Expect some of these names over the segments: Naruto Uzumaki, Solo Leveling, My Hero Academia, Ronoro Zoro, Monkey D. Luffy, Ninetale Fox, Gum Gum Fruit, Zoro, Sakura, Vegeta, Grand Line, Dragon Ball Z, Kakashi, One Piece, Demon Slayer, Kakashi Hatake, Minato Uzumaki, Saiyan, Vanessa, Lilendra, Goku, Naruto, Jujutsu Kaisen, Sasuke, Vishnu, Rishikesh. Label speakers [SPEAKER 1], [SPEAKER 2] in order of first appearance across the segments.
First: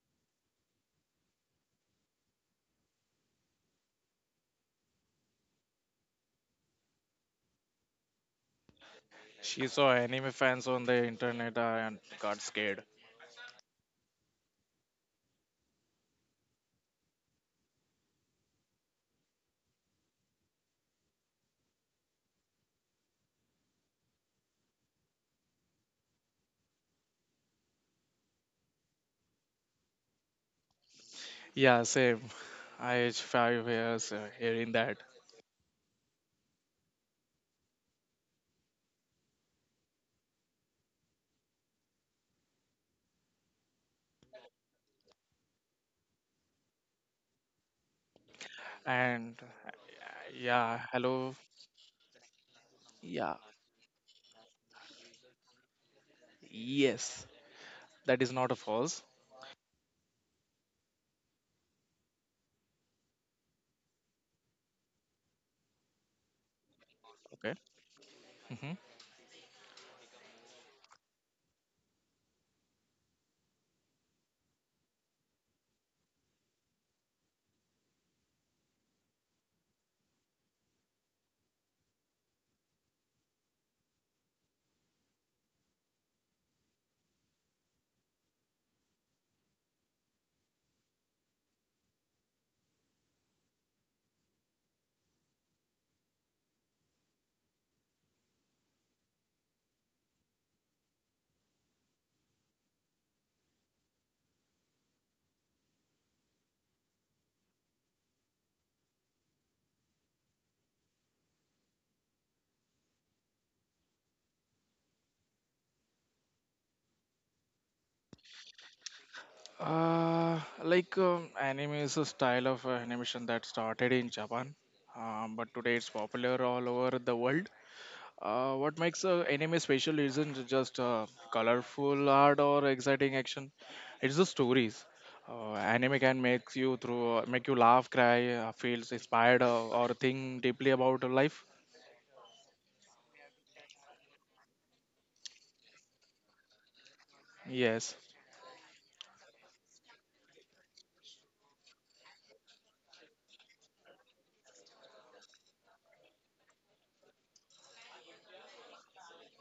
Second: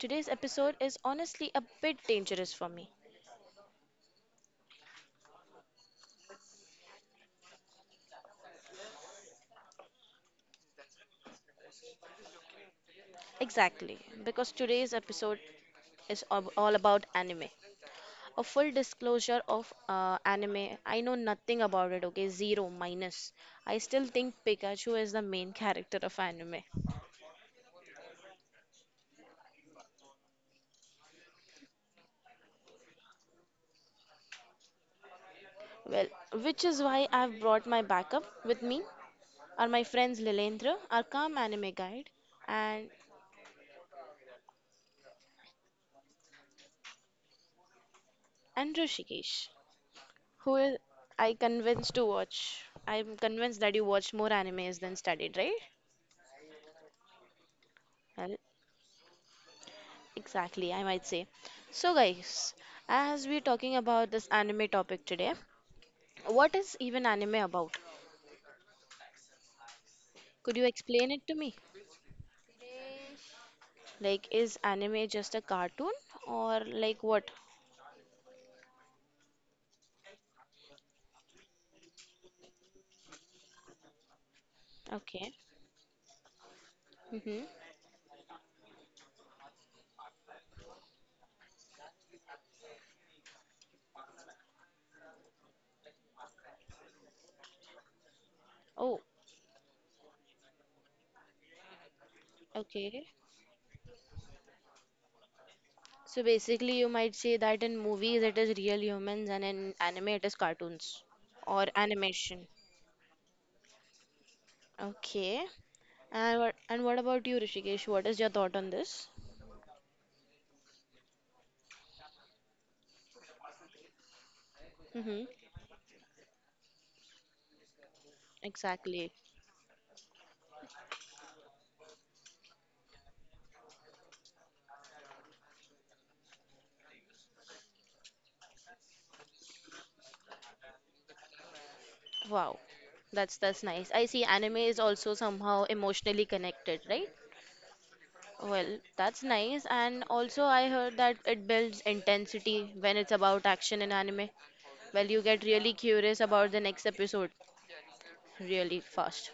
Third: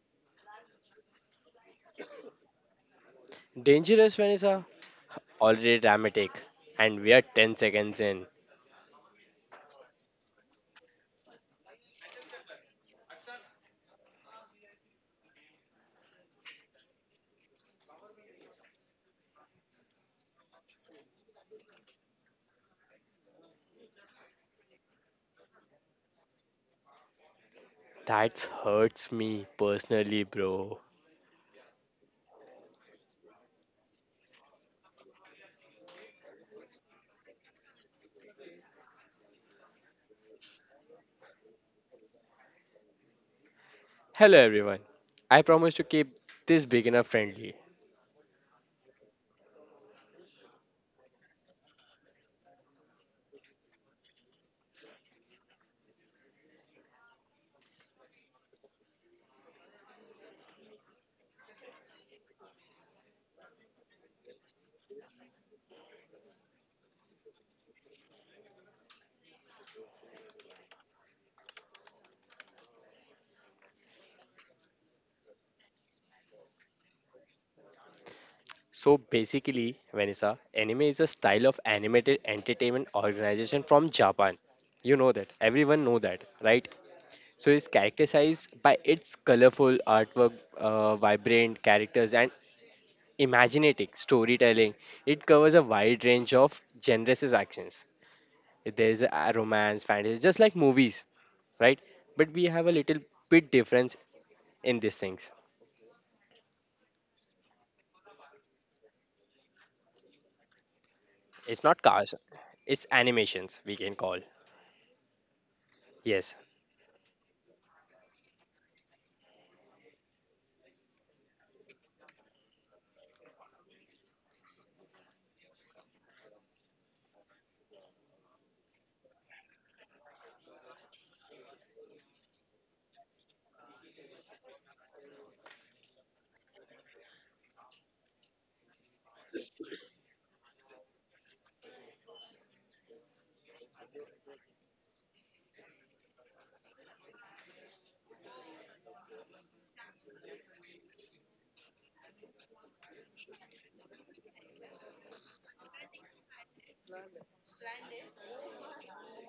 [SPEAKER 1] today's episode is honestly a bit dangerous for me.
[SPEAKER 2] Dangerous Vanessa? Already dramatic. And we are 10 seconds in.
[SPEAKER 3] She saw anime fans on the internet and got scared.
[SPEAKER 1] Exactly, because today's episode is all about anime. A full disclosure of anime, I know nothing about it, okay? Zero, minus. I still think Pikachu is the main character of anime.
[SPEAKER 2] That hurts me personally, bro.
[SPEAKER 3] Yeah, same. I age 5 years hearing that.
[SPEAKER 1] Well, which is why I've brought my backup with me are my friends Lilendra, our calm anime guide, and
[SPEAKER 2] Hello, everyone. I promise to keep this beginner friendly.
[SPEAKER 3] And
[SPEAKER 1] Rishikesh. Who
[SPEAKER 3] Yeah,
[SPEAKER 1] is
[SPEAKER 3] hello.
[SPEAKER 1] I convinced to watch? I'm
[SPEAKER 3] Yeah,
[SPEAKER 1] convinced that you watched more animes than studied, right?
[SPEAKER 3] yes. That is
[SPEAKER 1] Well,
[SPEAKER 3] not a false.
[SPEAKER 1] exactly, I might say. So, guys, as we're talking about this anime topic today, what is even anime
[SPEAKER 3] Okay.
[SPEAKER 1] about?
[SPEAKER 3] hmm
[SPEAKER 1] Could you explain it to me? Like, is anime just a cartoon or like what?
[SPEAKER 2] So, basically, Vanessa, anime is a style of animated entertainment organization from Japan. You know
[SPEAKER 1] Okay.
[SPEAKER 2] that. Everyone know that, right?
[SPEAKER 1] Mm-hmm.
[SPEAKER 2] So, it's characterized by its colorful artwork, vibrant characters, and imaginative storytelling. It covers a wide range of genres' actions,
[SPEAKER 1] Oh,
[SPEAKER 2] there's a romance, fantasy, just like movies, right? But we have a
[SPEAKER 1] okay.
[SPEAKER 2] little bit difference in these things.
[SPEAKER 1] So basically, you might say that in movies it is real humans and in anime it is cartoons
[SPEAKER 2] It's
[SPEAKER 1] or
[SPEAKER 2] not cars,
[SPEAKER 1] animation.
[SPEAKER 2] it's animations we can call.
[SPEAKER 1] Okay.
[SPEAKER 2] Yes,
[SPEAKER 1] And what about you, Rishikesh? What is your thought on this?
[SPEAKER 3] Anime is a style of animation that started in Japan,
[SPEAKER 1] Mm-hmm.
[SPEAKER 3] but today it's popular all over the world. What makes
[SPEAKER 1] Exactly.
[SPEAKER 3] a anime special isn't just colorful art or exciting action; it's the stories. Anime can make you laugh, cry, feels inspired, or think deeply about life.
[SPEAKER 1] Wow. That's nice. I see anime is also somehow emotionally connected, right?
[SPEAKER 3] Yes.
[SPEAKER 1] Well, that's nice. And also I heard that it builds intensity when it's about action in anime. Well, you get really curious about the next episode really fast.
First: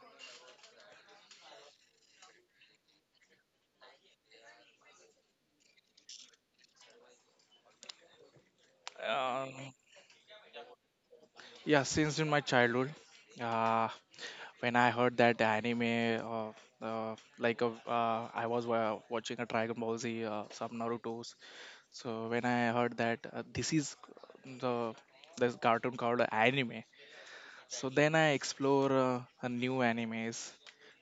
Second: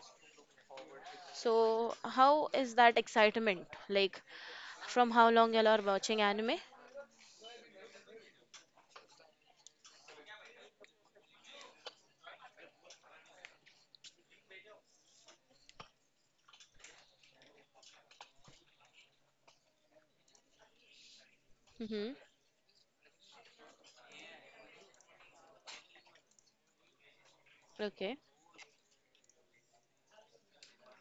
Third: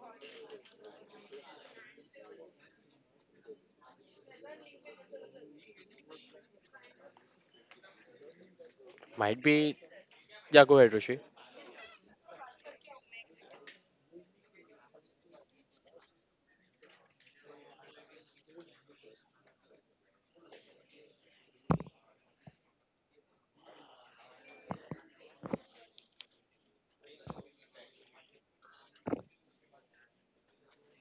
[SPEAKER 1] So, how is that excitement? Like, from how long y'all are watching anime?
[SPEAKER 2] might
[SPEAKER 3] Uh,
[SPEAKER 2] be. Yeah, go ahead, Rishi.
[SPEAKER 3] yeah, since in my childhood, uh, when I heard that anime, I was watching a Dragon Ball Z, some Naruto's.
[SPEAKER 1] Mm-hmm.
[SPEAKER 3] So when I heard that this is the this cartoon called anime. So then
[SPEAKER 1] Okay.
[SPEAKER 3] I explore a new animes.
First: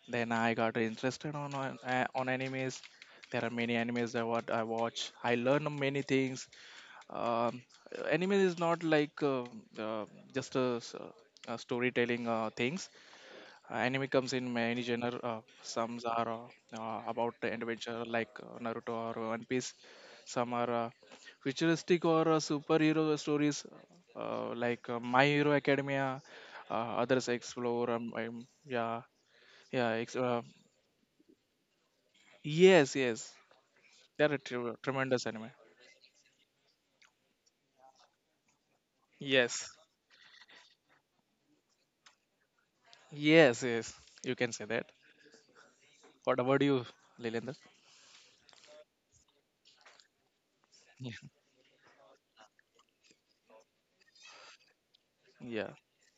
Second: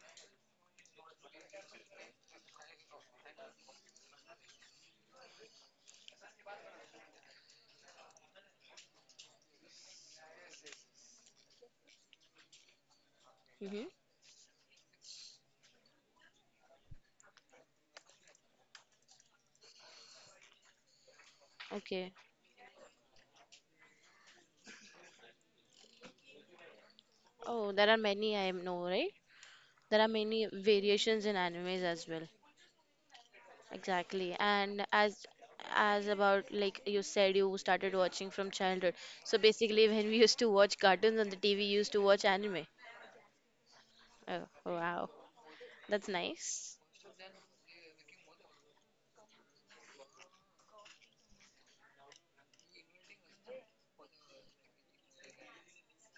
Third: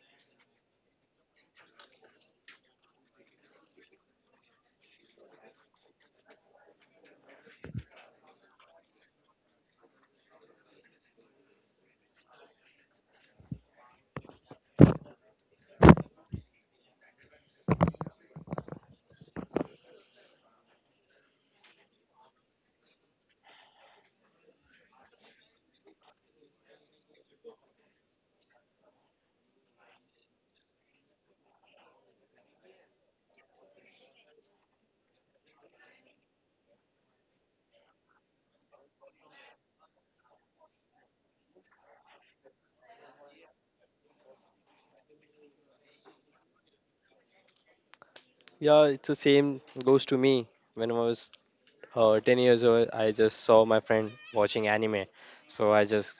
[SPEAKER 3] Then I got interested on animes. There are many animes that what I watch. I learn many things. Um, Anime is not like uh, just a storytelling things.
[SPEAKER 1] Mm-hmm.
[SPEAKER 3] Anime comes in many genre. Some are about the adventure like Naruto or One Piece. Some are futuristic
[SPEAKER 1] Okay.
[SPEAKER 3] or superhero stories like My Hero Academia. Uh, Others
[SPEAKER 1] Oh,
[SPEAKER 3] explore.
[SPEAKER 1] there are many I know,
[SPEAKER 3] Yeah,
[SPEAKER 1] right?
[SPEAKER 3] yeah.
[SPEAKER 1] There are many variations in animes as well.
[SPEAKER 3] Yes, yes. They are
[SPEAKER 1] Exactly.
[SPEAKER 3] a
[SPEAKER 1] And
[SPEAKER 3] tremendous
[SPEAKER 1] as
[SPEAKER 3] anime.
[SPEAKER 1] as about like you said, you started watching from childhood. So
[SPEAKER 3] Yes,
[SPEAKER 1] basically, when we used to watch cartoons on the TV, we used to watch anime.
[SPEAKER 3] yes, yes. You
[SPEAKER 1] Oh,
[SPEAKER 3] can say that.
[SPEAKER 1] wow. That's
[SPEAKER 3] What about
[SPEAKER 1] nice.
[SPEAKER 3] you, Lilendra?
[SPEAKER 2] Yeah, it's the same goes to me. When I
[SPEAKER 3] Yeah.
[SPEAKER 2] was 10 years old, I just saw my friend watching anime. So
[SPEAKER 3] Yeah.
[SPEAKER 2] I just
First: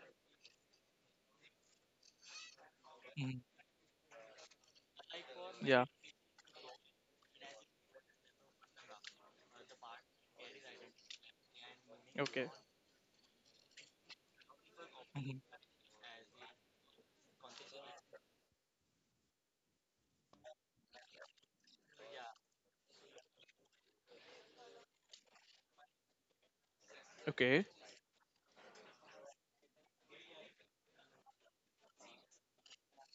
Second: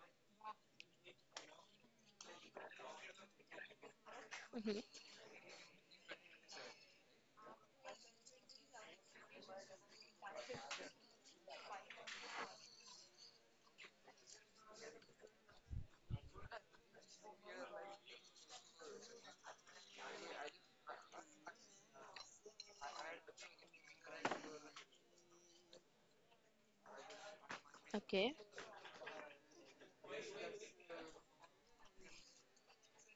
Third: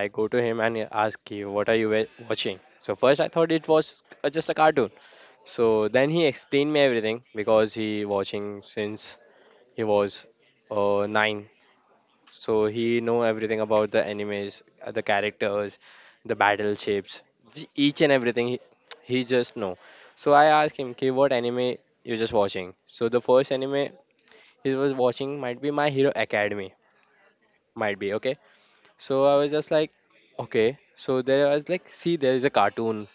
[SPEAKER 2] I go to him and ask him, "What are you watching?" So first I
[SPEAKER 3] Mhm.
[SPEAKER 2] thought it was just a
[SPEAKER 1] Hmm.
[SPEAKER 2] cartoon. So
[SPEAKER 3] Yeah.
[SPEAKER 2] then he explained me everything because he watching since he was nine,
[SPEAKER 3] Okay.
[SPEAKER 2] so he know everything about the animes, the
[SPEAKER 3] Mhm.
[SPEAKER 2] characters, the battleships, each and everything. He just know. So I asked him, okay, what anime you just watching? So the first anime he was watching might be My Hero Academy,
[SPEAKER 3] Okay.
[SPEAKER 2] might be,
[SPEAKER 1] Okay.
[SPEAKER 2] okay. So I was just like, okay, so there I was like, see, there is a cartoon.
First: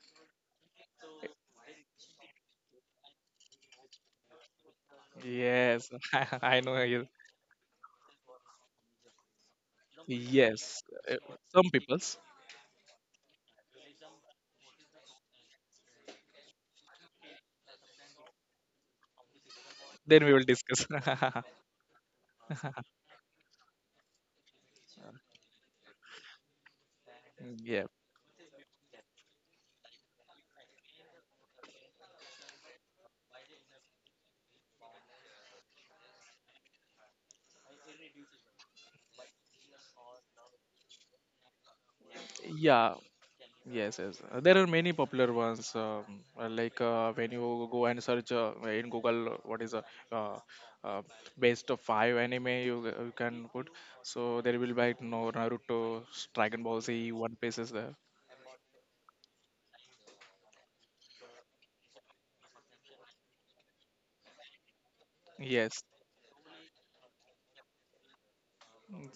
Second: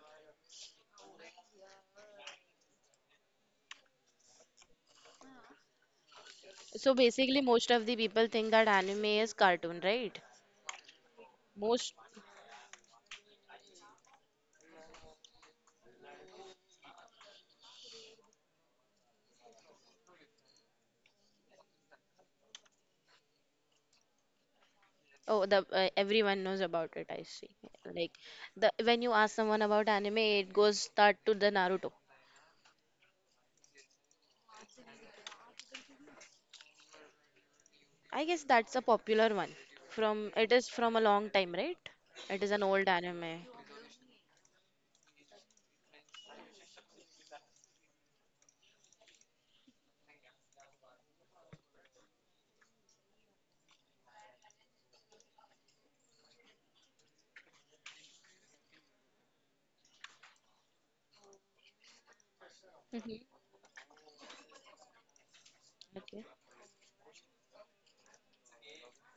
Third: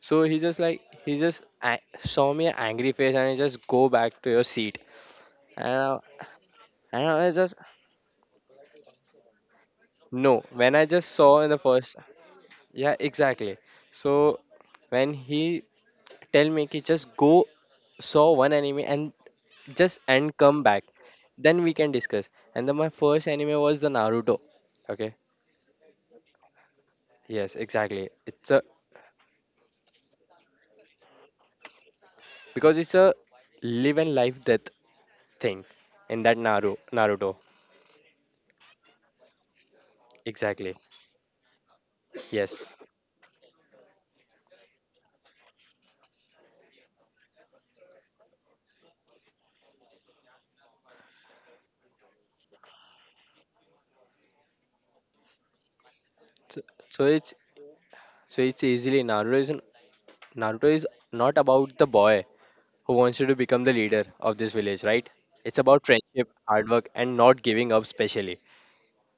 [SPEAKER 2] So he just like he just saw me an angry face and he just go back to your seat. and
[SPEAKER 3] Yes,
[SPEAKER 2] I,
[SPEAKER 3] I know.
[SPEAKER 1] So
[SPEAKER 2] and
[SPEAKER 3] you-
[SPEAKER 2] I was
[SPEAKER 1] basically,
[SPEAKER 2] just
[SPEAKER 1] most of the people think that anime is cartoon, right?
[SPEAKER 2] no when
[SPEAKER 3] Yes,
[SPEAKER 2] I just
[SPEAKER 3] uh,
[SPEAKER 2] saw in the
[SPEAKER 3] some
[SPEAKER 1] Most
[SPEAKER 2] first.
[SPEAKER 3] people's.
[SPEAKER 2] Yeah, exactly. So when he tell me ki, just go saw one anime and just
[SPEAKER 3] Then we
[SPEAKER 2] and
[SPEAKER 3] will
[SPEAKER 2] come back,
[SPEAKER 3] discuss.
[SPEAKER 2] then we can discuss. And then my first anime was the Naruto. Okay.
[SPEAKER 1] oh the everyone knows about it, I see.
[SPEAKER 2] Yes,
[SPEAKER 3] Yeah,
[SPEAKER 2] exactly.
[SPEAKER 1] Like
[SPEAKER 2] It's a
[SPEAKER 1] the when you ask someone about anime, it goes start to the Naruto.
[SPEAKER 2] because it's a live and life death thing in that Naruto.
[SPEAKER 1] I guess that's a popular one. From it is
[SPEAKER 2] Exactly.
[SPEAKER 1] from a long time, right? It is an
[SPEAKER 2] Yes.
[SPEAKER 1] old
[SPEAKER 3] yeah,
[SPEAKER 1] anime.
[SPEAKER 3] yes, yes. There are many popular ones. Like when you go and search in Google, what is a uh, uh, best of five anime you can put. So there will be like no Naruto,
[SPEAKER 2] So,
[SPEAKER 3] Dragon Ball
[SPEAKER 2] so
[SPEAKER 3] Z,
[SPEAKER 2] it's
[SPEAKER 3] One Piece is there.
[SPEAKER 2] easily Naruto is Naruto is not about the boy who wants
[SPEAKER 1] Hmm.
[SPEAKER 2] to become the leader of this village, right? It's about
[SPEAKER 3] Yes,
[SPEAKER 1] Okay.
[SPEAKER 2] friendship, hard work, and not giving up, specially.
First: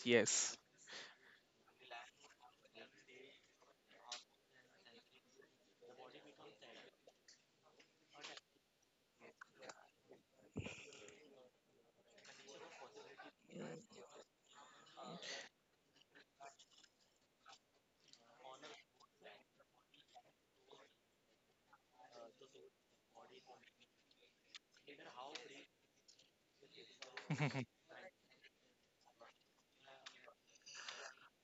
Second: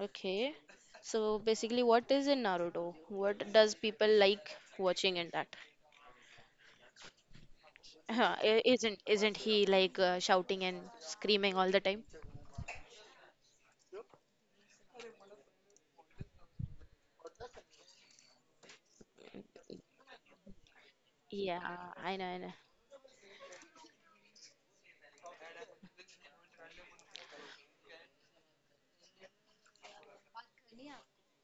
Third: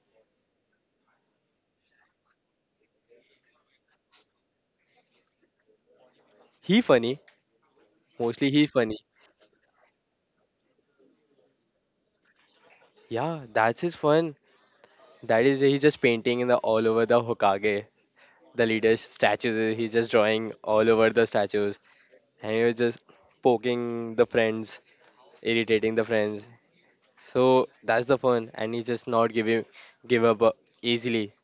[SPEAKER 1] Okay.
[SPEAKER 3] yes,
[SPEAKER 1] So basically, what is in Naruto? What does people like watching in that?
[SPEAKER 2] He funny,
[SPEAKER 1] Huh,
[SPEAKER 2] mostly
[SPEAKER 1] I-
[SPEAKER 2] he funny.
[SPEAKER 1] Isn't isn't he like shouting and screaming all the time?
[SPEAKER 2] Yeah, that's his fun. That is he's just painting in the all over the Hokage, the leader's statues. He's just drawing all over the
[SPEAKER 1] Yeah,
[SPEAKER 2] statues,
[SPEAKER 1] I know, I know.
[SPEAKER 2] and he was just poking the friends, irritating the friends. So that's the fun, and he just not giving give up easily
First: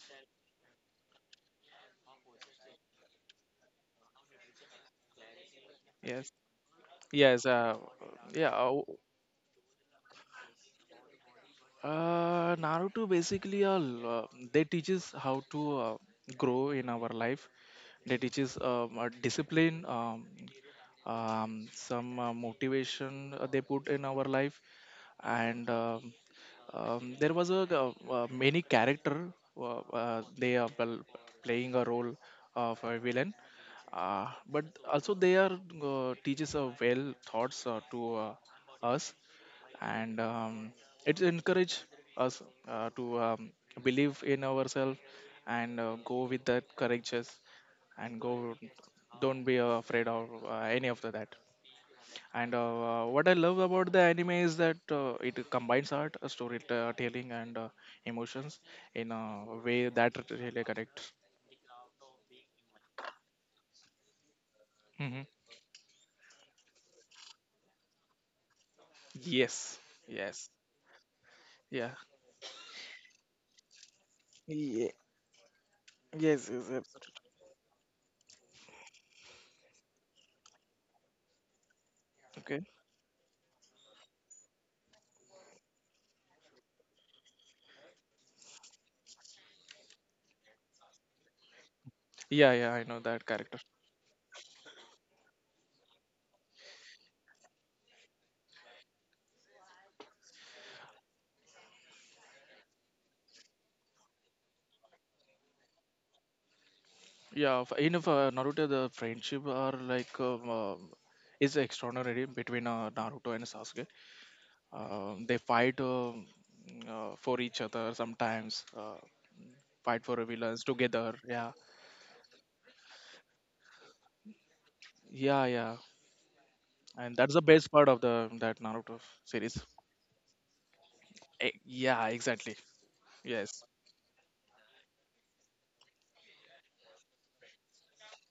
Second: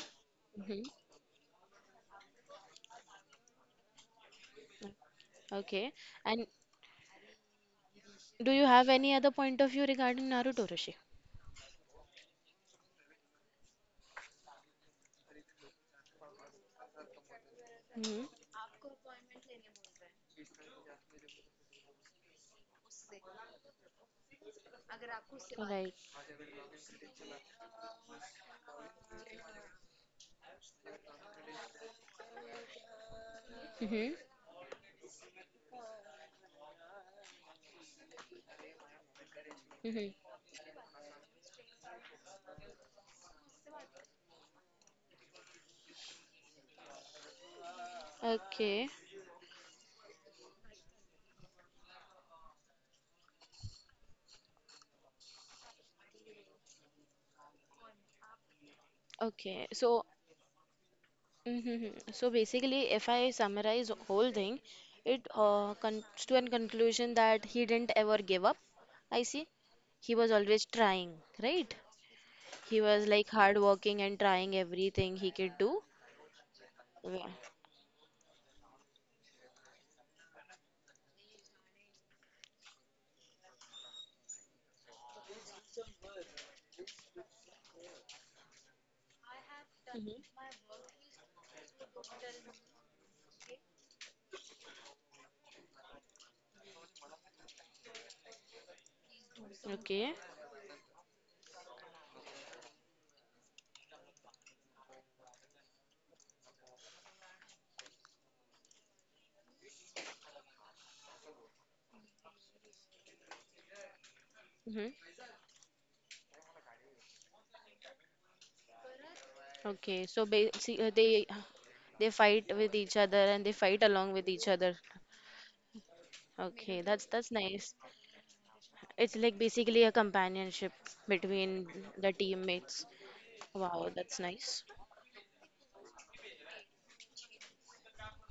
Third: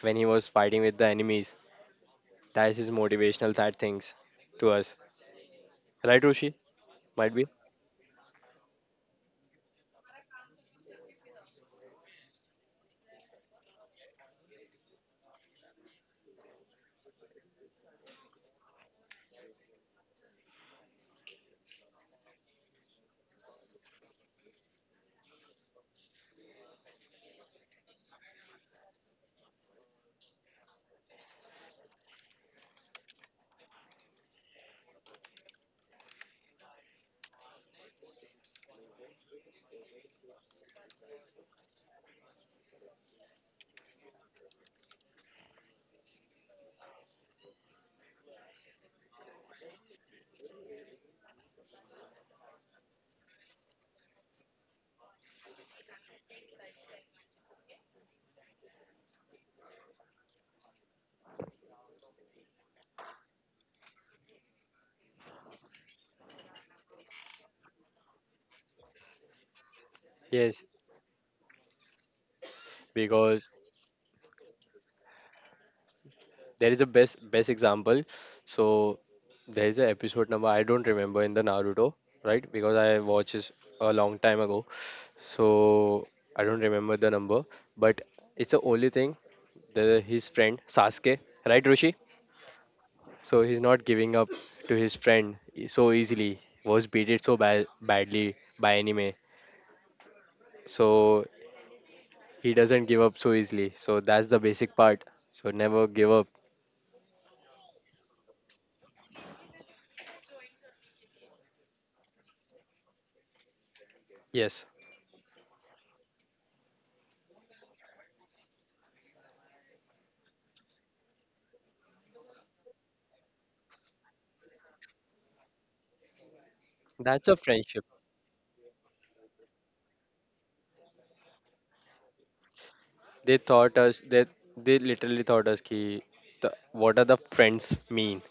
[SPEAKER 2] when he was
[SPEAKER 1] Hmm.
[SPEAKER 2] fighting with the enemies. That's his motivational side things to us,
[SPEAKER 1] Okay.
[SPEAKER 2] right,
[SPEAKER 3] yes,
[SPEAKER 1] And
[SPEAKER 2] Roshi? Might be.
[SPEAKER 3] yes.
[SPEAKER 1] do
[SPEAKER 3] Yeah.
[SPEAKER 1] you
[SPEAKER 3] uh,
[SPEAKER 1] have any other point of view regarding Naruto, Rishi?
[SPEAKER 3] Naruto basically they teaches how to grow in our life. They
[SPEAKER 1] Hmm.
[SPEAKER 3] teaches discipline, some motivation they put in our life, and
[SPEAKER 1] Right.
[SPEAKER 3] um, um, there was many character they are well, playing a role of a villain.
[SPEAKER 1] Hmm.
[SPEAKER 3] But also they are teaches well thoughts to us
[SPEAKER 1] Hmm.
[SPEAKER 3] and it encourages us to believe in ourselves and go with that courageous and go
[SPEAKER 1] Okay.
[SPEAKER 3] don't be afraid of any of the that. And what I love about the anime is that it combines art, storytelling, and emotions in a
[SPEAKER 1] Okay,
[SPEAKER 3] way
[SPEAKER 1] so
[SPEAKER 3] that really connects.
[SPEAKER 1] mhm. So basically, if I summarize whole thing,
[SPEAKER 3] hmm
[SPEAKER 1] it comes to an conclusion that he didn't ever give up. I see.
[SPEAKER 3] yes,
[SPEAKER 1] He was
[SPEAKER 3] yes,
[SPEAKER 2] Yes,
[SPEAKER 1] always trying, right?
[SPEAKER 3] yeah.
[SPEAKER 1] He was like
[SPEAKER 2] because
[SPEAKER 1] hardworking and trying
[SPEAKER 3] Ye-
[SPEAKER 1] everything he could do.
[SPEAKER 3] Yes, yes,
[SPEAKER 2] there is a best
[SPEAKER 3] absolutely.
[SPEAKER 1] Yeah.
[SPEAKER 2] best example. So, there is a episode number I don't remember in the Naruto, right?
[SPEAKER 3] Okay,
[SPEAKER 2] Because I watched this a long time ago, so I don't remember the number. But it's the only thing, the his
[SPEAKER 1] Hmm.
[SPEAKER 2] friend Sasuke, right, Rushi?
[SPEAKER 3] yeah, yeah, I know that
[SPEAKER 2] So
[SPEAKER 3] character.
[SPEAKER 2] he's not giving up to his friend so easily. Was beaten so bad, badly by anime,
[SPEAKER 1] Okay.
[SPEAKER 2] so he doesn't give up so easily. So that's the basic part. So never give up.
[SPEAKER 3] In Naruto, the friendship are like is extraordinary between Naruto and Sasuke.
[SPEAKER 2] Yes,
[SPEAKER 1] Hmm.
[SPEAKER 3] They fight for each other sometimes, fight
[SPEAKER 1] Okay.
[SPEAKER 3] for
[SPEAKER 1] So
[SPEAKER 3] villains
[SPEAKER 1] basically,
[SPEAKER 3] together.
[SPEAKER 1] they
[SPEAKER 3] Yeah,
[SPEAKER 1] they fight with each other and they fight along with each other.
[SPEAKER 3] yeah, yeah,
[SPEAKER 1] Okay, that's
[SPEAKER 3] and
[SPEAKER 2] that's
[SPEAKER 1] that's
[SPEAKER 3] that's
[SPEAKER 2] a
[SPEAKER 3] the best
[SPEAKER 1] nice.
[SPEAKER 2] friendship.
[SPEAKER 3] part of the that Naruto
[SPEAKER 1] It's like
[SPEAKER 3] series.
[SPEAKER 1] basically a companionship
[SPEAKER 3] Eh,
[SPEAKER 1] between
[SPEAKER 3] yeah,
[SPEAKER 1] the
[SPEAKER 3] exactly.
[SPEAKER 1] teammates.
[SPEAKER 2] They
[SPEAKER 3] Yes,
[SPEAKER 2] thought
[SPEAKER 1] Wow,
[SPEAKER 2] us
[SPEAKER 1] that's
[SPEAKER 2] that
[SPEAKER 1] nice.
[SPEAKER 2] they literally thought us ki the, what are the friends mean?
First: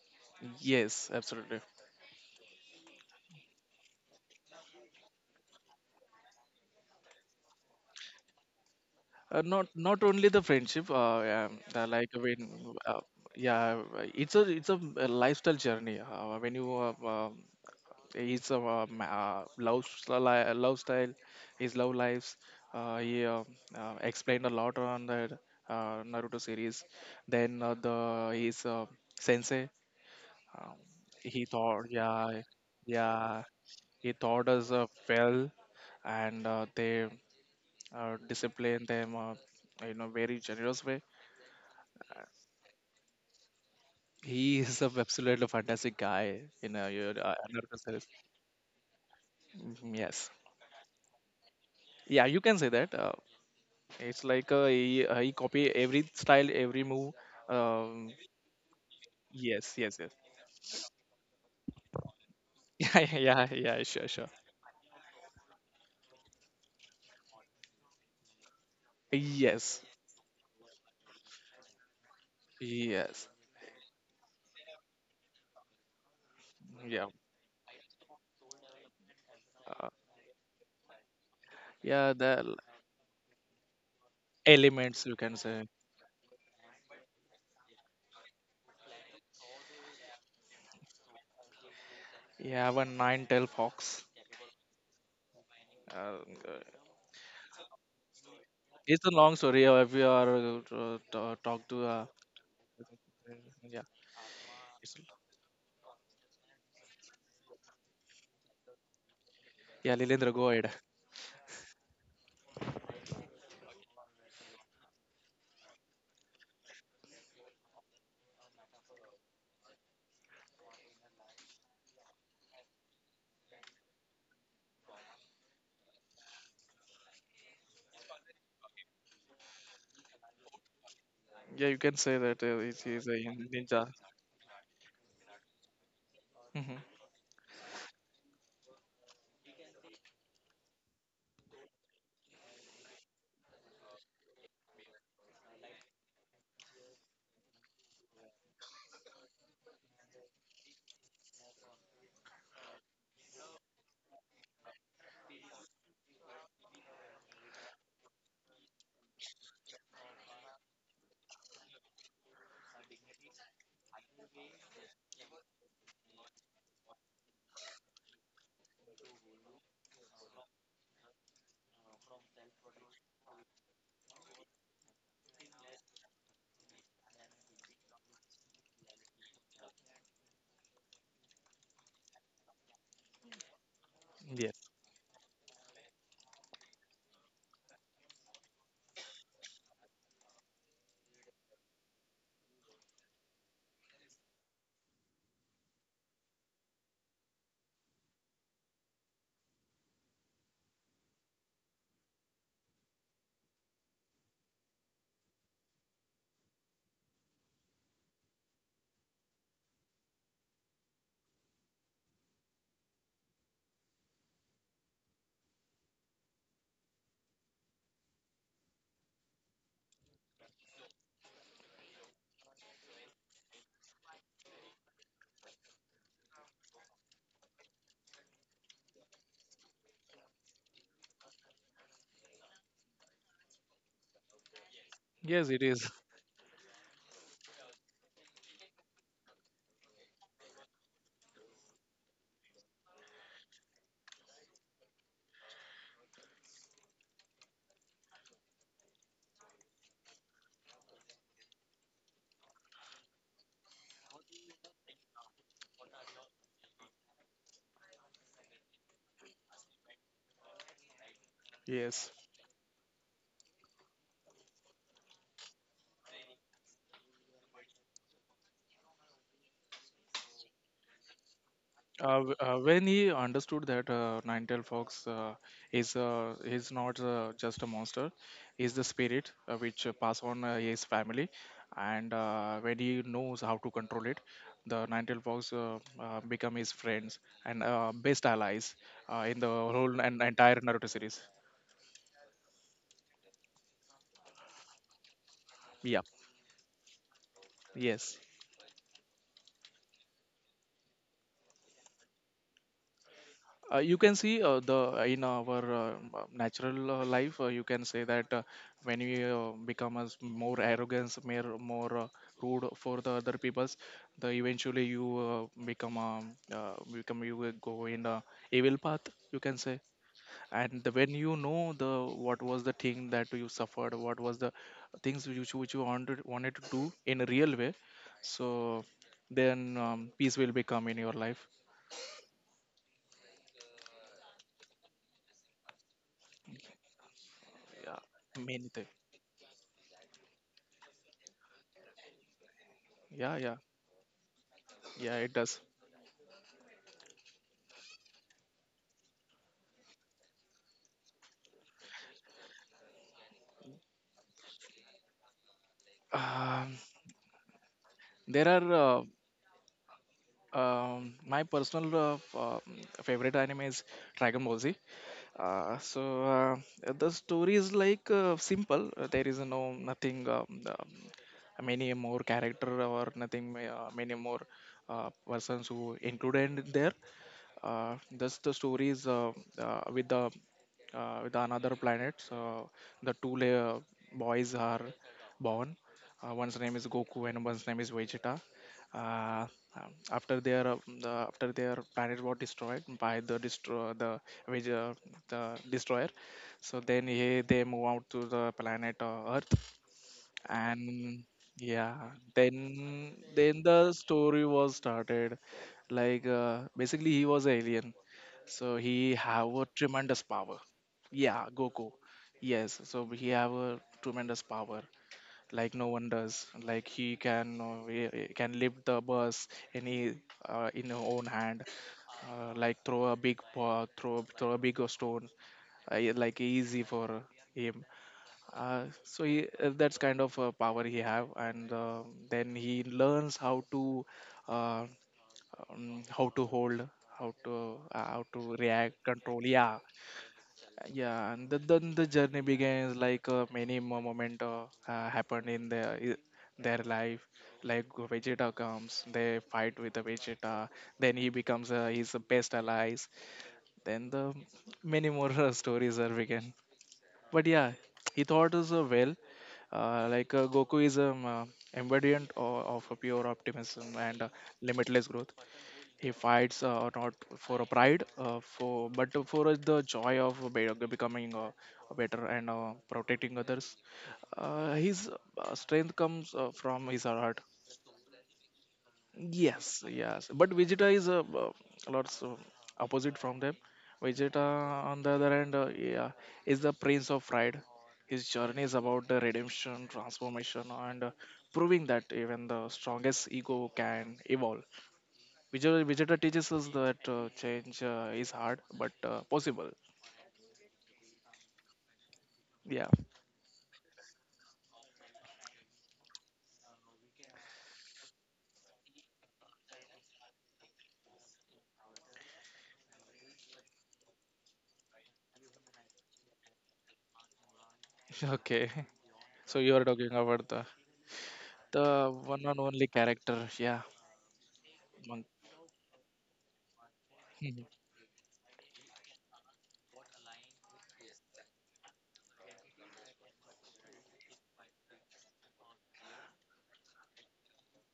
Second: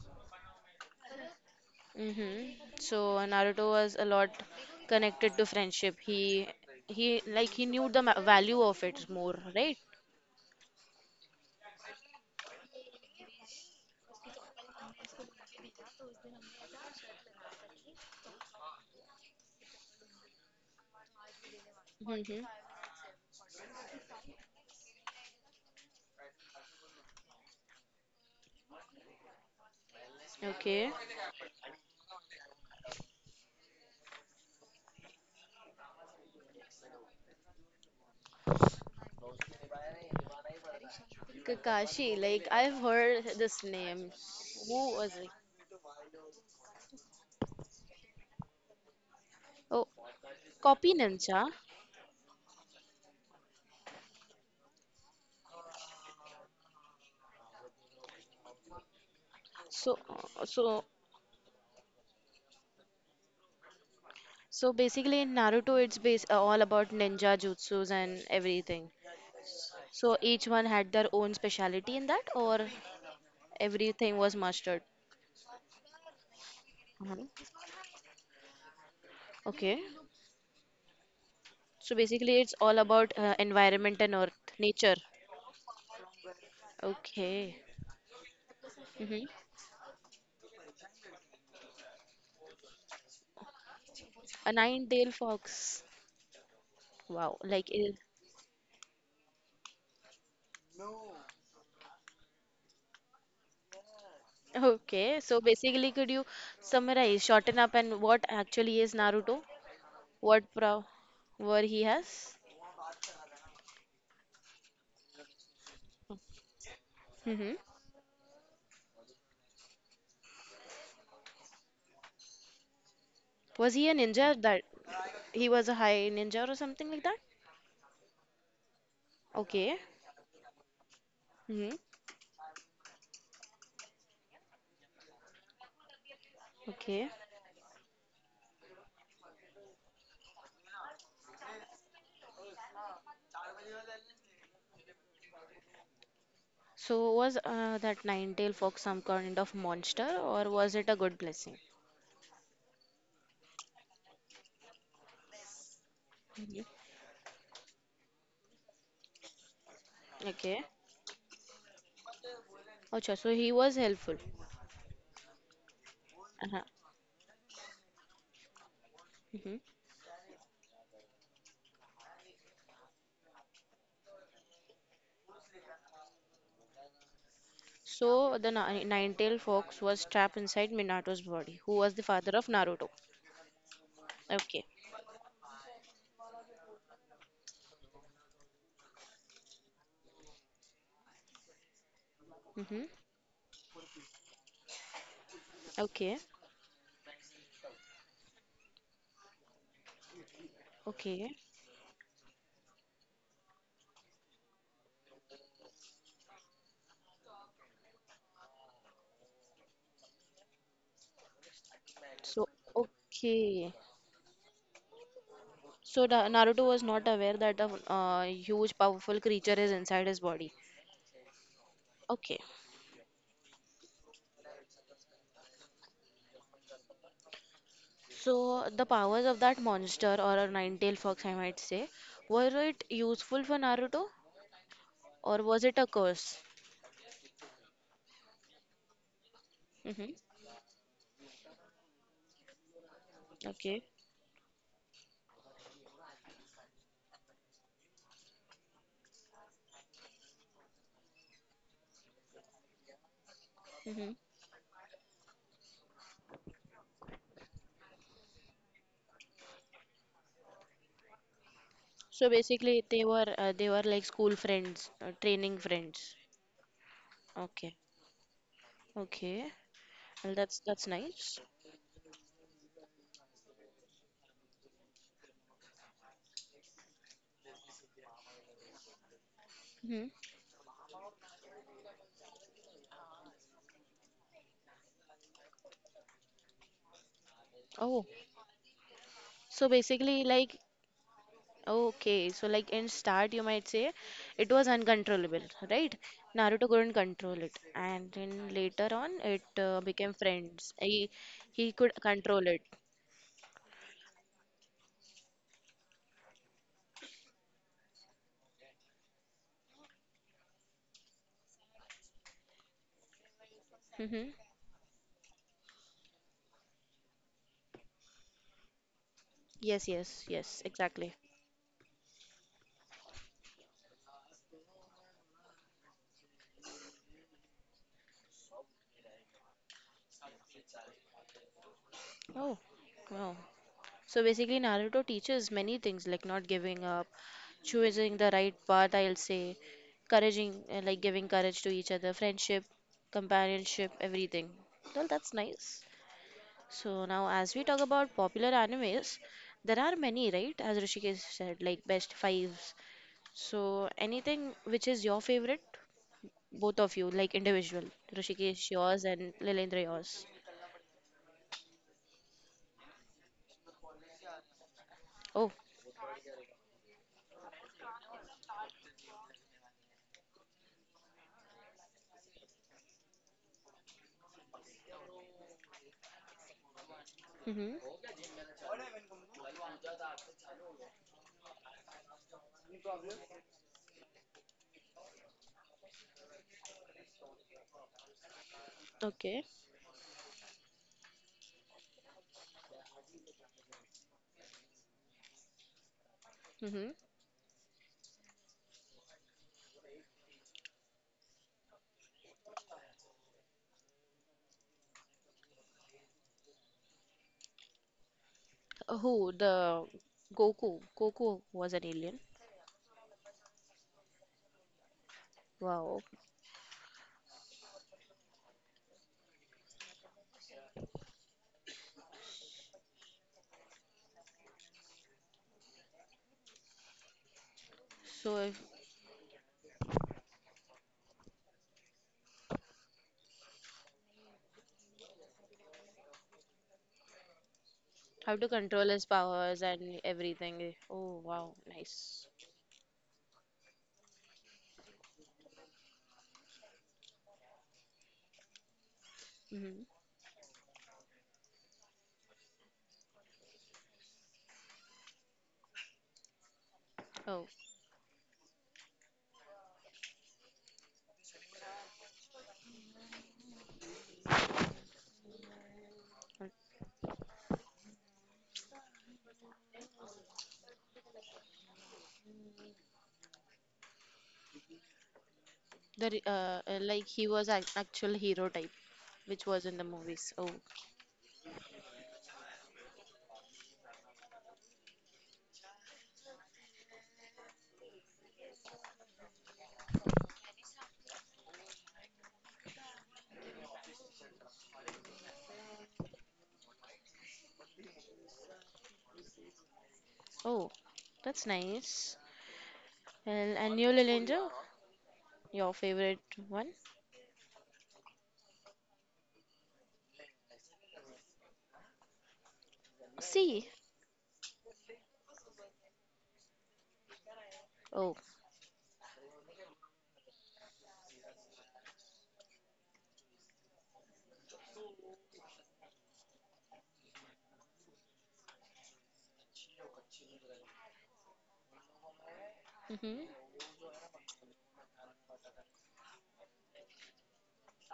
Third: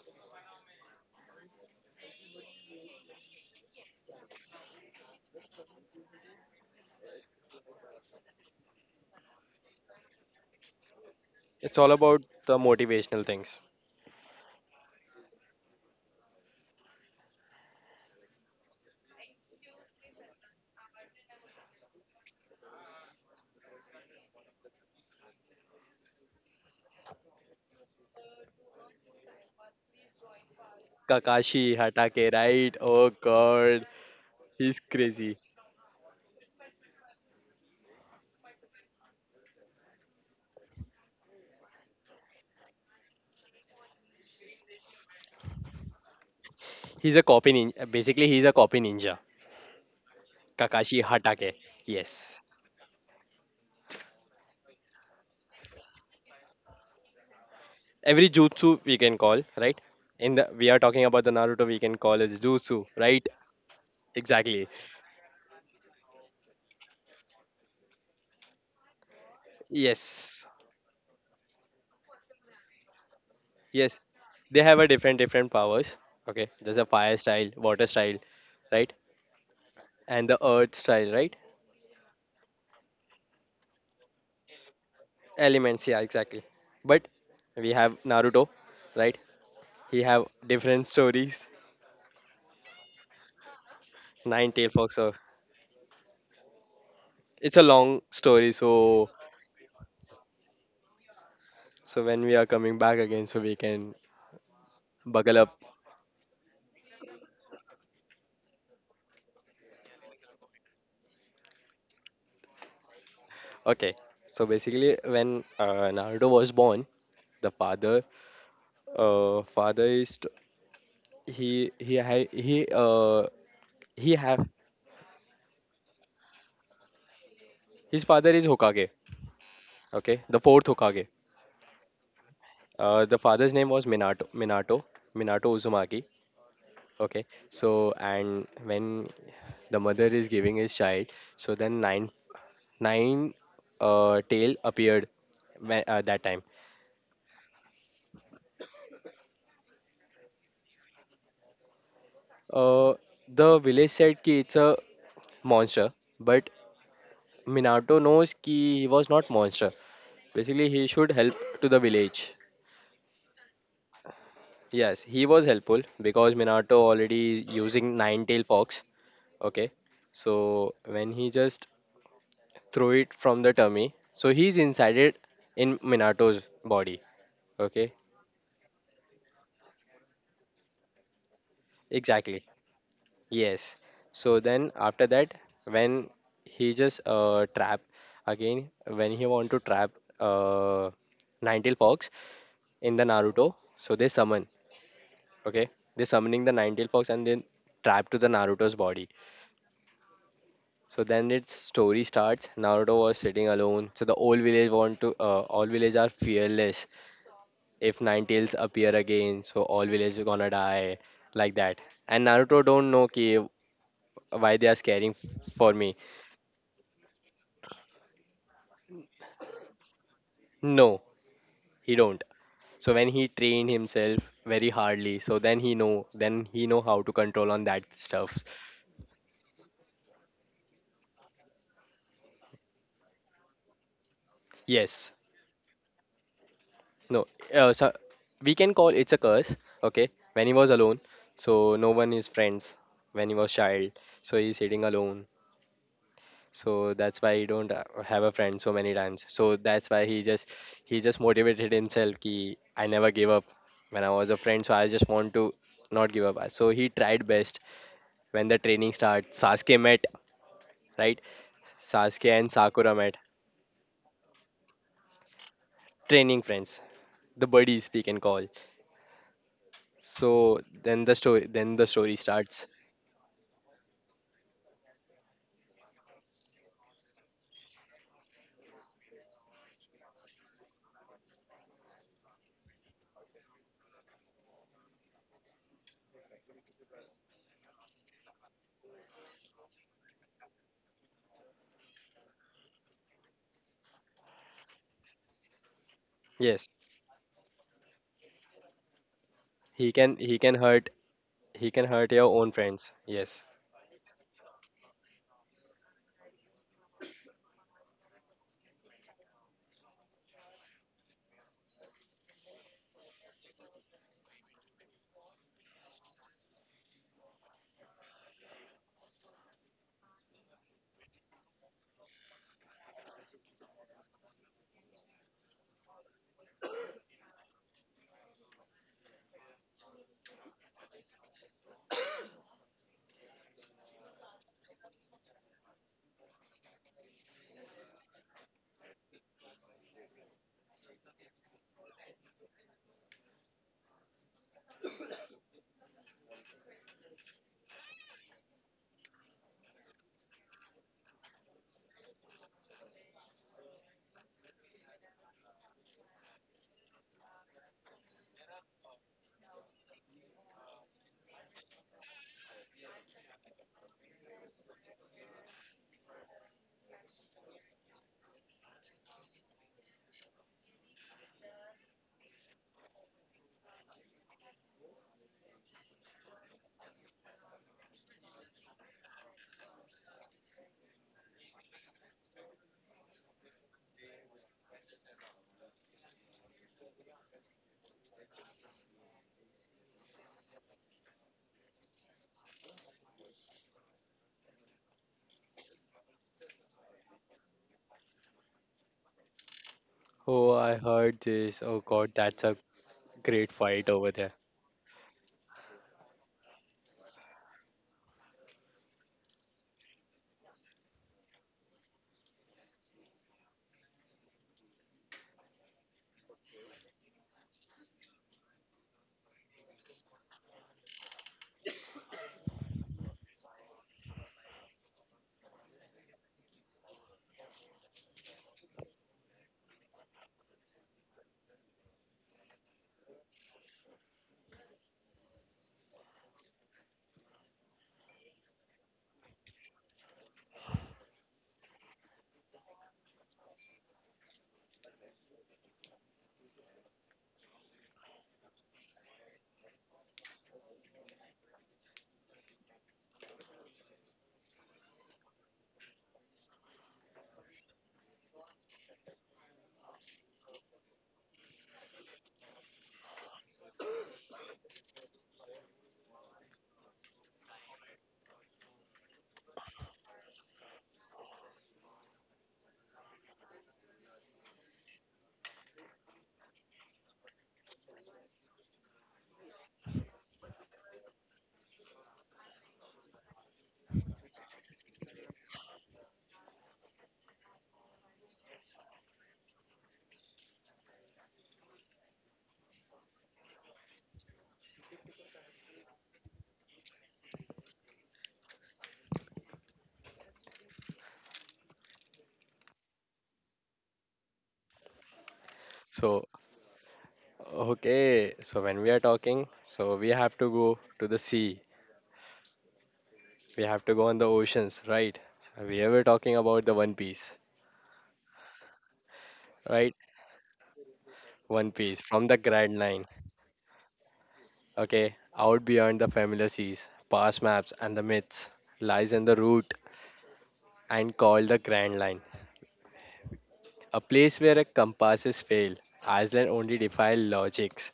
[SPEAKER 3] yes, absolutely.
[SPEAKER 1] Mm-hmm. So Naruto was a lot connected to friendship. He like he knew the value of it more,
[SPEAKER 3] Not
[SPEAKER 1] right?
[SPEAKER 3] not only the friendship. Yeah,
[SPEAKER 2] It's all
[SPEAKER 3] like
[SPEAKER 2] about
[SPEAKER 3] when.
[SPEAKER 2] the
[SPEAKER 3] Uh,
[SPEAKER 2] motivational things.
[SPEAKER 3] yeah, it's a lifestyle journey. When you his ma- love, style- Love style, his love lives.
[SPEAKER 1] Mm-hmm.
[SPEAKER 3] He explained a lot on the Naruto series. Then the his sensei, um,
[SPEAKER 1] Okay.
[SPEAKER 3] he
[SPEAKER 2] Kakashi
[SPEAKER 3] thought,
[SPEAKER 2] Hatake,
[SPEAKER 3] yeah,
[SPEAKER 2] right? Oh
[SPEAKER 3] yeah,
[SPEAKER 2] god,
[SPEAKER 3] he taught us
[SPEAKER 2] he's crazy.
[SPEAKER 3] well, and they disciplined them in a very generous way.
[SPEAKER 1] Kakashi, like I've heard this name.
[SPEAKER 3] He
[SPEAKER 1] Who
[SPEAKER 3] is a
[SPEAKER 1] was it?
[SPEAKER 3] absolutely fantastic guy in a,
[SPEAKER 2] He's a copy
[SPEAKER 3] Naruto
[SPEAKER 2] ninja.
[SPEAKER 3] series.
[SPEAKER 2] Basically, he's a copy ninja.
[SPEAKER 1] Oh,
[SPEAKER 3] Mhm, yes,
[SPEAKER 1] copy
[SPEAKER 2] Kakashi
[SPEAKER 1] ninja.
[SPEAKER 2] Hatake.
[SPEAKER 3] yeah,
[SPEAKER 2] Yes.
[SPEAKER 3] you can say that. It's like he copy every style, every move. Um,
[SPEAKER 2] Every jutsu, we can call,
[SPEAKER 3] yes,
[SPEAKER 2] right?
[SPEAKER 3] yes,
[SPEAKER 1] So
[SPEAKER 3] yes.
[SPEAKER 2] In
[SPEAKER 1] uh,
[SPEAKER 2] the, we are
[SPEAKER 1] so
[SPEAKER 2] talking about the Naruto, we can call it jutsu,
[SPEAKER 3] Yeah,
[SPEAKER 2] right?
[SPEAKER 3] yeah, yeah. Sure, sure.
[SPEAKER 2] Exactly.
[SPEAKER 1] so basically in Naruto it's base all about ninja jutsus and everything.
[SPEAKER 3] Yes,
[SPEAKER 1] So each
[SPEAKER 2] Yes.
[SPEAKER 1] one had their own speciality in that, or
[SPEAKER 3] yes.
[SPEAKER 2] Yes.
[SPEAKER 1] everything was
[SPEAKER 2] They
[SPEAKER 1] mastered.
[SPEAKER 2] have a different powers. Okay. There's a
[SPEAKER 3] Yeah,
[SPEAKER 1] uh
[SPEAKER 2] fire style, water style, right?
[SPEAKER 1] Okay.
[SPEAKER 3] uh,
[SPEAKER 2] And the earth style, right,
[SPEAKER 1] So
[SPEAKER 3] yeah.
[SPEAKER 1] basically,
[SPEAKER 3] The
[SPEAKER 1] it's
[SPEAKER 3] l-
[SPEAKER 1] all about environment and earth, nature.
[SPEAKER 3] elements you can say.
[SPEAKER 2] elements, yeah, exactly. But
[SPEAKER 1] Okay.
[SPEAKER 2] we have Naruto, right?
[SPEAKER 1] Mm-hmm.
[SPEAKER 2] He have different stories.
[SPEAKER 3] Yeah, one 9 tail fox.
[SPEAKER 2] Nine
[SPEAKER 1] A
[SPEAKER 2] tail fox. So
[SPEAKER 1] nine-tailed fox.
[SPEAKER 3] Uh, uh,
[SPEAKER 1] Wow.
[SPEAKER 2] it's a
[SPEAKER 1] Like it.
[SPEAKER 2] long story.
[SPEAKER 3] it's
[SPEAKER 2] So,
[SPEAKER 3] a long story. If you are to- talk to,
[SPEAKER 2] when we are coming back again, so we
[SPEAKER 3] yeah,
[SPEAKER 2] can
[SPEAKER 3] it's,
[SPEAKER 1] Okay.
[SPEAKER 2] buckle
[SPEAKER 1] So
[SPEAKER 2] up.
[SPEAKER 1] basically, could you summarize, shorten up, and what actually is Naruto?
[SPEAKER 3] Yeah, Lilendra,
[SPEAKER 1] What
[SPEAKER 3] go ahead.
[SPEAKER 1] power he has?
[SPEAKER 2] Okay, so basically, when Naruto was born, the
[SPEAKER 1] Mm-hmm.
[SPEAKER 2] father, uh father is t- he he ha- he uh
[SPEAKER 1] Was he a
[SPEAKER 2] he
[SPEAKER 1] ninja
[SPEAKER 2] have
[SPEAKER 1] that he was a high ninja or something like that?
[SPEAKER 2] his father is Hokage.
[SPEAKER 1] Okay.
[SPEAKER 2] Okay, the fourth Hokage.
[SPEAKER 3] Yeah,
[SPEAKER 1] Mm-hmm.
[SPEAKER 3] you can say that he's a
[SPEAKER 2] The father's name was
[SPEAKER 3] ninja.
[SPEAKER 2] Minato Uzumaki.
[SPEAKER 3] hmm
[SPEAKER 1] Okay.
[SPEAKER 2] Okay, so and when the mother is giving his child, so then nine tail appeared that time.
[SPEAKER 1] So was that nine-tailed fox some kind of monster or was it a good blessing?
[SPEAKER 2] Uh, the village said ki it's a monster, but
[SPEAKER 1] Mm-hmm.
[SPEAKER 2] Minato knows ki he was not monster.
[SPEAKER 1] Okay.
[SPEAKER 2] Basically, he should help to the village.
[SPEAKER 1] Acha, so he was helpful.
[SPEAKER 2] Yes, he was helpful because
[SPEAKER 1] Uh-huh.
[SPEAKER 2] Minato already using nine tail fox.
[SPEAKER 1] Mhm.
[SPEAKER 2] Okay, so when he just threw it from the tummy, so he's inside it in Minato's body. Okay,
[SPEAKER 1] So the tailed Fox was trapped inside Minato's body, who was the father
[SPEAKER 2] exactly.
[SPEAKER 1] of Naruto.
[SPEAKER 2] Yes. So
[SPEAKER 1] Okay.
[SPEAKER 2] then
[SPEAKER 3] Yes,
[SPEAKER 2] after that, when he just trap again, when he want to trap uh Ninetale Fox
[SPEAKER 1] Mhm.
[SPEAKER 2] in the Naruto, so they summon. Okay, they
[SPEAKER 1] Okay.
[SPEAKER 2] summoning the Ninetale Fox and then trap to the Naruto's body. So then
[SPEAKER 1] Okay.
[SPEAKER 2] its story starts. Naruto was sitting alone. So the old village want to, all village are fearless. If Ninetales appear again, so all village is gonna die like that. And
[SPEAKER 1] So,
[SPEAKER 2] Naruto don't know ki
[SPEAKER 1] okay.
[SPEAKER 2] why they are scaring for me.
[SPEAKER 1] So the Naruto was not aware that a huge powerful creature is inside his body.
[SPEAKER 2] No, he don't.
[SPEAKER 1] Okay.
[SPEAKER 2] So when he train himself very hardly, so then he know how to control on that stuff.
[SPEAKER 1] So the powers of that monster or a nine-tailed Fox, I might say, were it useful for Naruto
[SPEAKER 2] Yes,
[SPEAKER 1] or
[SPEAKER 3] yes, it
[SPEAKER 1] was it a
[SPEAKER 3] is.
[SPEAKER 1] curse?
[SPEAKER 2] no. So we can call it's a curse. Okay,
[SPEAKER 1] Mm-hmm.
[SPEAKER 2] when he was alone, so no one is friends. When he was
[SPEAKER 1] Okay.
[SPEAKER 2] child, so he's sitting alone. So that's why he don't have a friend so many times. So that's why he just motivated himself. Ki I never gave up when I
[SPEAKER 1] Mm-hmm.
[SPEAKER 2] was a friend. So I just want to not give up. So he tried best. When the training starts, Sasuke met, right?
[SPEAKER 3] Yes.
[SPEAKER 2] Sasuke
[SPEAKER 1] So
[SPEAKER 2] and
[SPEAKER 1] basically,
[SPEAKER 2] Sakura
[SPEAKER 1] they
[SPEAKER 2] met,
[SPEAKER 1] were like school friends, training friends.
[SPEAKER 2] training friends, the
[SPEAKER 1] Okay,
[SPEAKER 2] buddies, we can call.
[SPEAKER 1] okay. Well, that's
[SPEAKER 2] So
[SPEAKER 1] that's nice.
[SPEAKER 2] then the story starts.
[SPEAKER 3] When he understood that Ninetale Fox is not just a monster, is the spirit which
[SPEAKER 1] Hmm.
[SPEAKER 3] pass on his family, and when he knows how to control it, the Ninetale Fox become his friends and
[SPEAKER 1] Oh,
[SPEAKER 3] best allies in the
[SPEAKER 1] so
[SPEAKER 3] whole
[SPEAKER 1] basically,
[SPEAKER 3] and
[SPEAKER 1] like
[SPEAKER 3] entire Naruto series.
[SPEAKER 1] okay, so like in start, you might say it was uncontrollable, right?
[SPEAKER 3] Yeah.
[SPEAKER 2] Yes,
[SPEAKER 1] Naruto couldn't control it, and
[SPEAKER 3] Yes.
[SPEAKER 1] then later on, it
[SPEAKER 2] he
[SPEAKER 1] became
[SPEAKER 2] can he can
[SPEAKER 1] friends.
[SPEAKER 2] hurt
[SPEAKER 1] He
[SPEAKER 2] he can
[SPEAKER 1] could
[SPEAKER 2] hurt your
[SPEAKER 1] control
[SPEAKER 2] own
[SPEAKER 1] it.
[SPEAKER 2] friends. Yes.
[SPEAKER 3] You can see the in our natural life, you can say that when we become as more arrogance, more more rude for the other peoples, the
[SPEAKER 1] Hmm.
[SPEAKER 3] eventually you become, you will go in a evil path, you can say.
[SPEAKER 1] Yes, yes, yes,
[SPEAKER 3] And the, when
[SPEAKER 1] exactly.
[SPEAKER 3] you know the what was the thing that you suffered, what was the things which, which you wanted to do in a real way, so then peace will become in your life.
[SPEAKER 1] Oh, wow. So basically, Naruto teaches many things like not giving up,
[SPEAKER 3] Yeah,
[SPEAKER 1] choosing the right
[SPEAKER 3] many things.
[SPEAKER 1] path, I'll say, encouraging, like giving courage to each other, friendship,
[SPEAKER 3] Yeah, yeah.
[SPEAKER 1] companionship, everything. Well,
[SPEAKER 3] Yeah, it
[SPEAKER 1] that's
[SPEAKER 3] does.
[SPEAKER 1] nice. So now, as we talk about popular animes, there are many, right? As Rishikesh said, like best fives. So anything which is your favorite,
[SPEAKER 3] Um,
[SPEAKER 1] both of you, like individual.
[SPEAKER 3] there
[SPEAKER 1] Rishikesh,
[SPEAKER 3] are
[SPEAKER 1] yours, and Lilendra, yours.
[SPEAKER 3] my personal favorite anime is Dragon Ball Z.
[SPEAKER 1] Oh,
[SPEAKER 3] Uh, so uh, the story is like simple. There is no nothing many more character, or nothing many more persons who included in there.
[SPEAKER 1] mm-hmm.
[SPEAKER 3] Thus the stories with the with another planet, the two la- boys are born. One's name is Goku and one's name is Vegeta.
[SPEAKER 1] Okay.
[SPEAKER 3] uh, After their, after their planet was destroyed by the Veg- uh, the destroyer, so
[SPEAKER 1] Mm-hmm.
[SPEAKER 3] then they move out to the planet earth.
[SPEAKER 2] Oh, I heard
[SPEAKER 3] And
[SPEAKER 2] this. Oh
[SPEAKER 3] Yeah,
[SPEAKER 2] God, that's a great
[SPEAKER 3] then
[SPEAKER 2] fight
[SPEAKER 3] the
[SPEAKER 2] over there.
[SPEAKER 3] story was started. Like basically he was an alien, so he
[SPEAKER 1] Who?
[SPEAKER 3] have a
[SPEAKER 1] The
[SPEAKER 3] tremendous power.
[SPEAKER 1] Goku. Goku
[SPEAKER 3] Yeah,
[SPEAKER 1] was an
[SPEAKER 3] Goku.
[SPEAKER 1] alien.
[SPEAKER 3] Yes, so he have a tremendous power like no
[SPEAKER 1] Wow.
[SPEAKER 3] one does. Like he can he can lift the bus, any in his own hand, like throw a big paw, throw a big stone, yeah, like easy for him.
[SPEAKER 1] So if
[SPEAKER 3] That's kind of power he have, and then he learns uh, how to hold, how
[SPEAKER 1] how to
[SPEAKER 3] to
[SPEAKER 1] control
[SPEAKER 3] react,
[SPEAKER 1] his
[SPEAKER 3] control.
[SPEAKER 1] powers
[SPEAKER 3] Yeah,
[SPEAKER 1] and everything. Oh
[SPEAKER 3] yeah. And
[SPEAKER 1] wow,
[SPEAKER 3] the, then the
[SPEAKER 1] nice.
[SPEAKER 3] journey begins. Like many moment happened in their their life. Like Vegeta comes, they fight
[SPEAKER 1] Hmm.
[SPEAKER 3] with the Vegeta. Then he becomes his best allies. Then the many more stories are began.
[SPEAKER 1] Oh,
[SPEAKER 3] But yeah, he thought as well, Goku is embodiment of a pure optimism and limitless growth. He
[SPEAKER 1] uh,
[SPEAKER 3] fights not for a pride, for but for the joy of becoming better and protecting others. His strength comes from his
[SPEAKER 1] like he
[SPEAKER 3] heart.
[SPEAKER 1] was an actual hero type, which was in
[SPEAKER 3] Yes,
[SPEAKER 1] the
[SPEAKER 3] yes.
[SPEAKER 1] movies. Oh,
[SPEAKER 3] But Vegeta is a lots opposite from them. Vegeta, on the other hand, yeah, is the prince of pride. His journey is about the redemption, transformation, and proving that even the strongest ego can evolve. Vegeta teaches us that change is hard but possible.
[SPEAKER 1] oh, that's nice.
[SPEAKER 3] Yeah.
[SPEAKER 1] And New Little your favorite
[SPEAKER 2] So,
[SPEAKER 1] one?
[SPEAKER 2] okay, so when we are talking, so we have to go to the sea. We
[SPEAKER 1] C.
[SPEAKER 2] have to go on the oceans, right? So we were talking about the One Piece,
[SPEAKER 1] Oh.
[SPEAKER 3] Okay. So you are
[SPEAKER 2] right?
[SPEAKER 3] talking about
[SPEAKER 2] One Piece
[SPEAKER 3] the
[SPEAKER 2] from the
[SPEAKER 3] one and
[SPEAKER 2] Grand
[SPEAKER 3] only
[SPEAKER 2] Line.
[SPEAKER 3] character. Yeah.
[SPEAKER 2] Okay,
[SPEAKER 3] Monk.
[SPEAKER 2] out beyond the familiar seas, past maps and the myths, lies in the route and called the Grand Line,
[SPEAKER 1] Mm-hmm.
[SPEAKER 2] a place where a compasses fail, Iceland only defy logics,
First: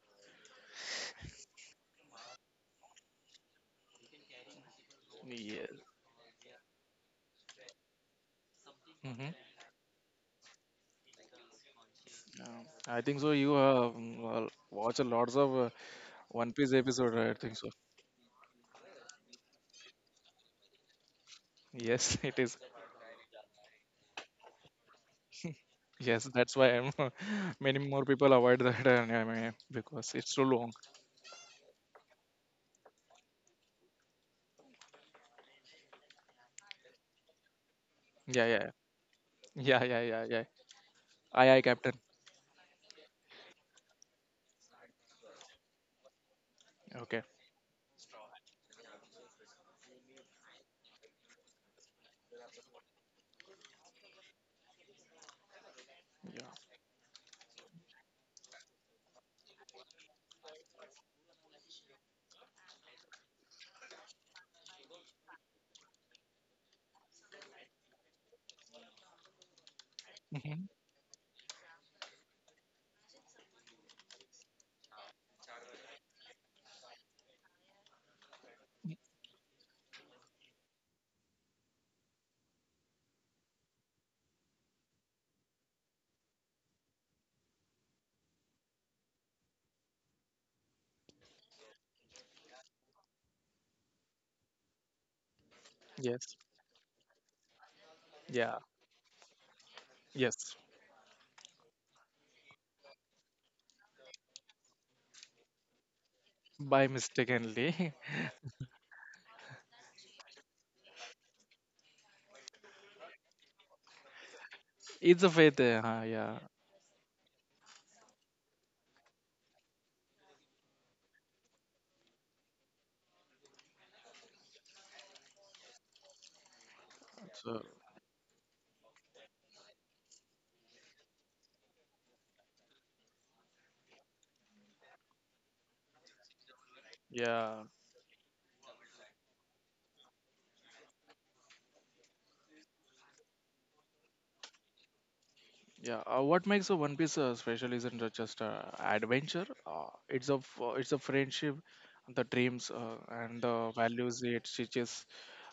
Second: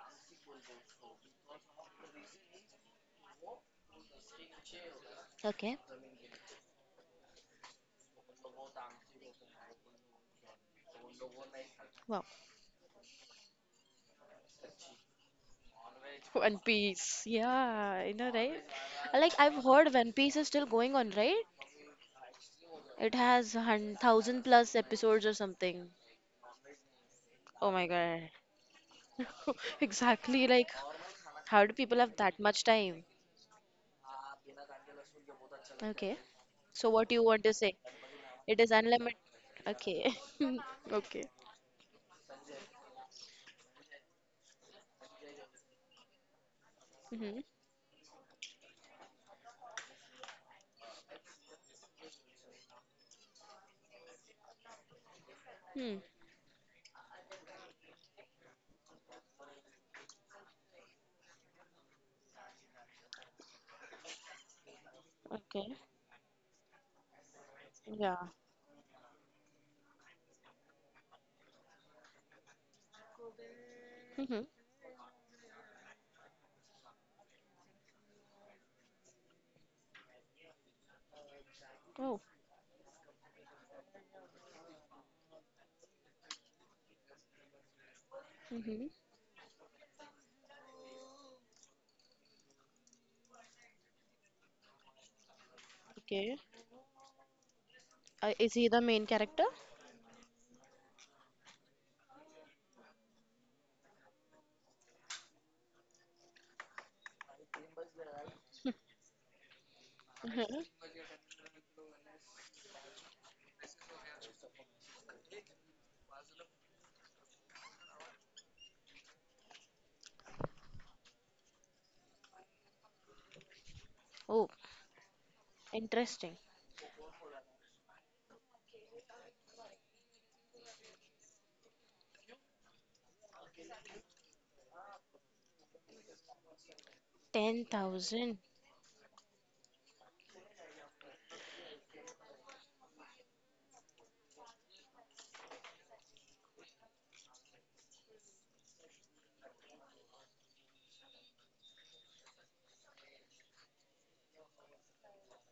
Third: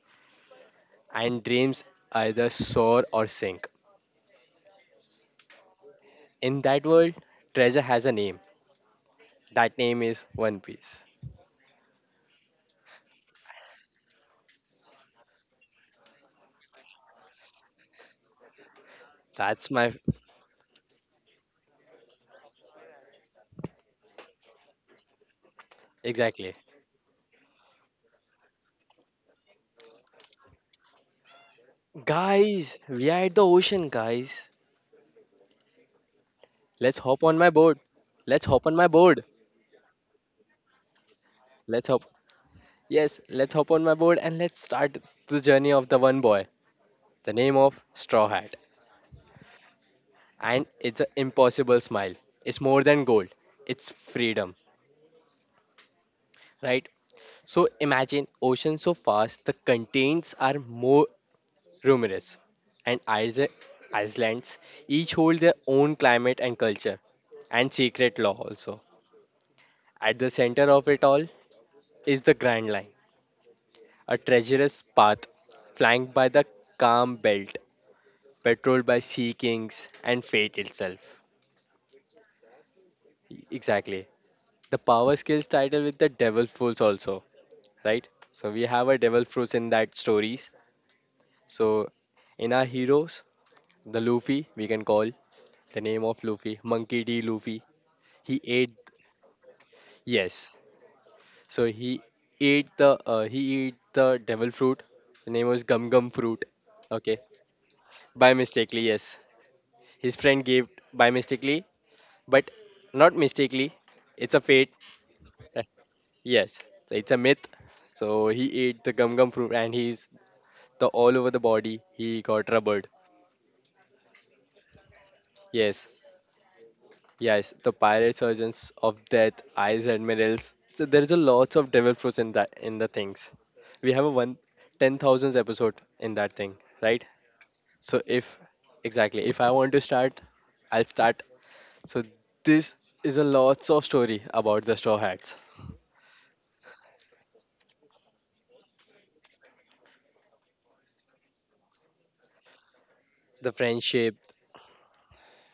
[SPEAKER 2] and dreams either soar or sink.
[SPEAKER 3] Yes.
[SPEAKER 1] Okay.
[SPEAKER 2] In that world, treasure has a name. That name is One Piece.
[SPEAKER 1] Wow.
[SPEAKER 3] Yeah, I think so. You well, watch a lots of One
[SPEAKER 1] One
[SPEAKER 3] Piece episode.
[SPEAKER 1] Piece.
[SPEAKER 3] I
[SPEAKER 1] Yeah,
[SPEAKER 3] think so.
[SPEAKER 1] I know, right? Like I've
[SPEAKER 2] That's
[SPEAKER 1] heard
[SPEAKER 2] my,
[SPEAKER 1] One Piece is still going on, right?
[SPEAKER 3] Yes, it is.
[SPEAKER 1] It has thousand plus episodes or something.
[SPEAKER 3] Yes, that's
[SPEAKER 2] exactly.
[SPEAKER 3] why I'm,
[SPEAKER 1] Oh
[SPEAKER 3] many
[SPEAKER 1] my
[SPEAKER 3] more
[SPEAKER 1] God.
[SPEAKER 3] people avoid that anime because it's so
[SPEAKER 1] Exactly. Like,
[SPEAKER 3] long.
[SPEAKER 1] how do people have that much
[SPEAKER 2] Guys,
[SPEAKER 1] time?
[SPEAKER 2] we are at the ocean, guys.
[SPEAKER 1] Okay. So,
[SPEAKER 2] Let's
[SPEAKER 1] what do
[SPEAKER 2] hop
[SPEAKER 1] you
[SPEAKER 2] on
[SPEAKER 1] want
[SPEAKER 2] my
[SPEAKER 1] to say?
[SPEAKER 2] board. Let's
[SPEAKER 3] Yeah,
[SPEAKER 1] It
[SPEAKER 2] hop
[SPEAKER 3] yeah,
[SPEAKER 1] is
[SPEAKER 2] on my
[SPEAKER 1] unlimited.
[SPEAKER 2] board.
[SPEAKER 3] yeah, yeah,
[SPEAKER 1] Okay.
[SPEAKER 3] yeah, yeah.
[SPEAKER 1] Okay.
[SPEAKER 3] Aye, aye,
[SPEAKER 2] Let's
[SPEAKER 3] Captain.
[SPEAKER 2] hop. Yes, let's hop on my board and let's start the journey of the one boy,
[SPEAKER 3] Okay.
[SPEAKER 2] the
[SPEAKER 1] Mm-hmm.
[SPEAKER 2] name of Straw Hat. And it's an impossible smile. It's more than gold, it's freedom,
[SPEAKER 1] Hmm.
[SPEAKER 3] Yeah.
[SPEAKER 2] right? So imagine ocean so vast, the continents are more numerous. And islands each hold their
[SPEAKER 1] Okay.
[SPEAKER 2] own climate and culture and
[SPEAKER 1] Yeah.
[SPEAKER 2] secret law also. At the
[SPEAKER 3] hmm
[SPEAKER 2] center of it all is the Grand Line, a
[SPEAKER 1] Mm-hmm.
[SPEAKER 2] treacherous path flanked by the calm belt, patrolled by sea kings and fate itself.
[SPEAKER 1] Oh.
[SPEAKER 2] Exactly. The power skills title with the devil fruits also, right? So we have
[SPEAKER 1] Mm-hmm.
[SPEAKER 2] a devil fruits in that stories. So in our heroes, the Luffy, we can call the name of
[SPEAKER 3] Yes.
[SPEAKER 1] Okay.
[SPEAKER 2] Luffy, Monkey D. Luffy. He
[SPEAKER 1] Is
[SPEAKER 3] Yeah.
[SPEAKER 1] he
[SPEAKER 2] ate,
[SPEAKER 1] the main character?
[SPEAKER 2] yes.
[SPEAKER 3] Yes.
[SPEAKER 2] So he ate the devil fruit. The name was Gum Gum Fruit.
[SPEAKER 3] By
[SPEAKER 2] Okay,
[SPEAKER 3] mistakenly,
[SPEAKER 2] by mistakenly, yes. His friend
[SPEAKER 1] Mhm.
[SPEAKER 2] gave by mistakenly, but not mistakenly. It's a fate.
[SPEAKER 3] it's a faith.
[SPEAKER 2] Uh,
[SPEAKER 3] Yeah.
[SPEAKER 2] Yes so it's a myth. So he ate the gum gum fruit and he's, the all over the body, he got rubbered.
[SPEAKER 1] Oh,
[SPEAKER 2] Yes,
[SPEAKER 1] interesting.
[SPEAKER 2] yes,
[SPEAKER 3] So
[SPEAKER 2] the pirate surgeons of death, eyes admirals. So there's a lots of devil fruits in that, in the things. We have a one ten thousands episode in that thing, right?
[SPEAKER 3] yeah.
[SPEAKER 2] So if,
[SPEAKER 1] 10,000.
[SPEAKER 2] exactly, if I want to start, I'll start. So this is a lots of story about the straw hats,
[SPEAKER 3] Yeah, what makes a One Piece special isn't just adventure. It's a friendship, the dreams, and
[SPEAKER 2] the
[SPEAKER 3] the
[SPEAKER 2] friendship,
[SPEAKER 3] values it teaches.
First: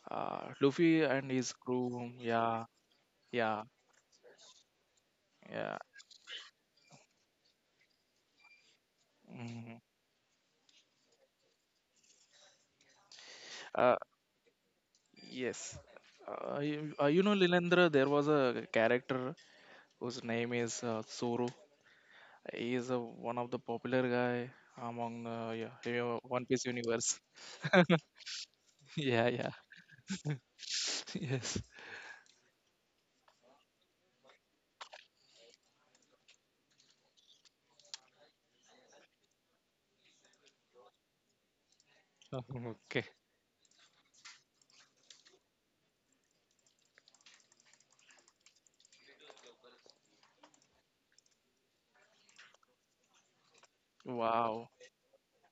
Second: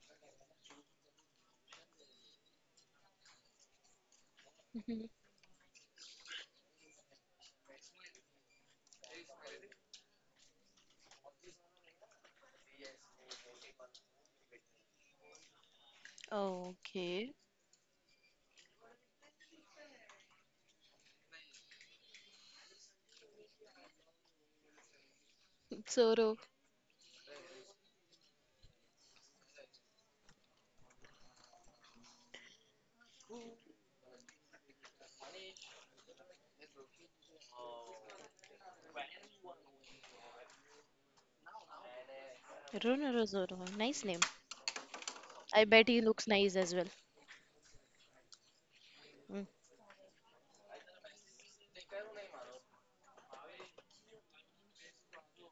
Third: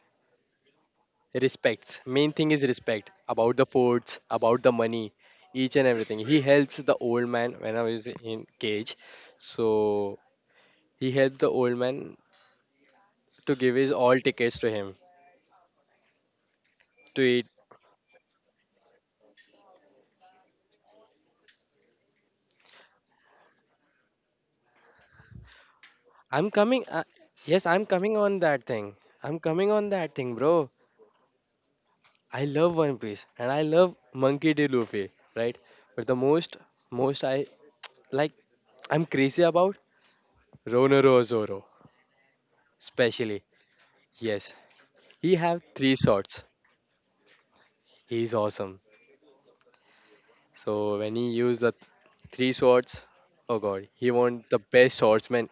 [SPEAKER 3] Luffy and his
[SPEAKER 2] respects.
[SPEAKER 3] crew.
[SPEAKER 2] Main thing is
[SPEAKER 3] Yeah,
[SPEAKER 2] respect about
[SPEAKER 3] yeah,
[SPEAKER 2] the forts, about the
[SPEAKER 1] Mhm.
[SPEAKER 2] money, each
[SPEAKER 3] yeah.
[SPEAKER 2] and everything. He helps the old man when I was in cage.
[SPEAKER 3] Mhm.
[SPEAKER 2] So he helped the old man to give his
[SPEAKER 3] Uh,
[SPEAKER 2] all tickets to him
[SPEAKER 3] yes. You
[SPEAKER 2] to
[SPEAKER 3] know,
[SPEAKER 1] Okay.
[SPEAKER 2] eat.
[SPEAKER 3] Lilendra, there was a character whose name is Zoro. He is one of the popular guy among, yeah, you know,
[SPEAKER 1] Zoro.
[SPEAKER 3] One
[SPEAKER 2] I'm
[SPEAKER 3] Piece
[SPEAKER 2] coming. Uh,
[SPEAKER 3] universe.
[SPEAKER 2] yes, I'm coming on that thing.
[SPEAKER 3] Yeah,
[SPEAKER 2] I'm
[SPEAKER 3] yeah.
[SPEAKER 2] coming on that thing, bro.
[SPEAKER 3] Yes.
[SPEAKER 2] I love One Piece and I love Monkey D. Luffy, right? But the most, most I like, I'm crazy about Ronoro Zoro,
[SPEAKER 3] Okay.
[SPEAKER 1] Ronoro
[SPEAKER 2] especially.
[SPEAKER 1] Zoro. Nice name.
[SPEAKER 2] Yes, he have
[SPEAKER 1] I bet
[SPEAKER 2] three
[SPEAKER 1] he looks
[SPEAKER 2] swords.
[SPEAKER 1] nice as well.
[SPEAKER 2] He's awesome.
[SPEAKER 1] Mm.
[SPEAKER 2] So when he use the three swords, oh god, he won the
[SPEAKER 3] Wow.
[SPEAKER 2] best swordsman,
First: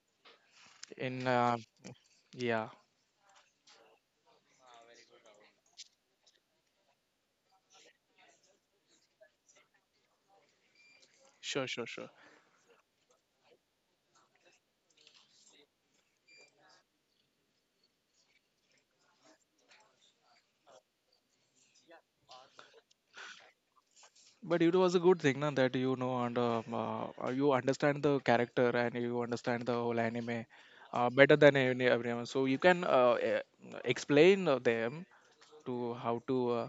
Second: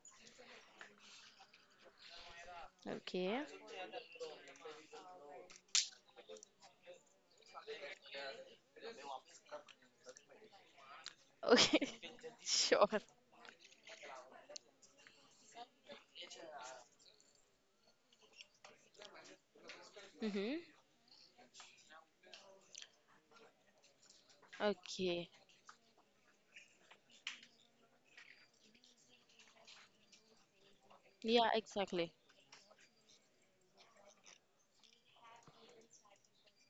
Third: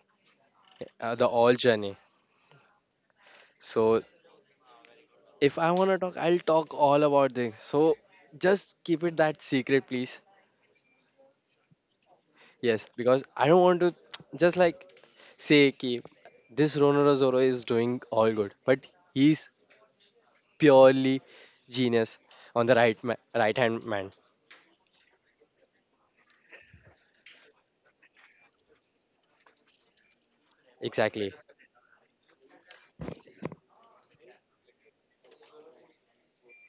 [SPEAKER 3] In
[SPEAKER 2] the all journey.
[SPEAKER 3] Yeah,
[SPEAKER 1] Okay.
[SPEAKER 2] So if I want to talk, I'll talk all about things. So just keep it that secret, please.
[SPEAKER 3] sure,
[SPEAKER 1] Okay.
[SPEAKER 3] sure, sure.
[SPEAKER 2] Yes,
[SPEAKER 1] Sure.
[SPEAKER 2] because I don't want to just like say keep this Ronaldo Zoro is doing all good, but he's
[SPEAKER 1] Mm-hmm.
[SPEAKER 2] purely genius on the right right hand man.
[SPEAKER 3] But it was a good
[SPEAKER 1] Okay.
[SPEAKER 3] thing, na, that you know, and you understand the character and you understand the whole anime
[SPEAKER 2] Exactly.
[SPEAKER 3] better
[SPEAKER 1] Yeah,
[SPEAKER 3] than any
[SPEAKER 1] exactly.
[SPEAKER 3] everyone. So you can explain them to how to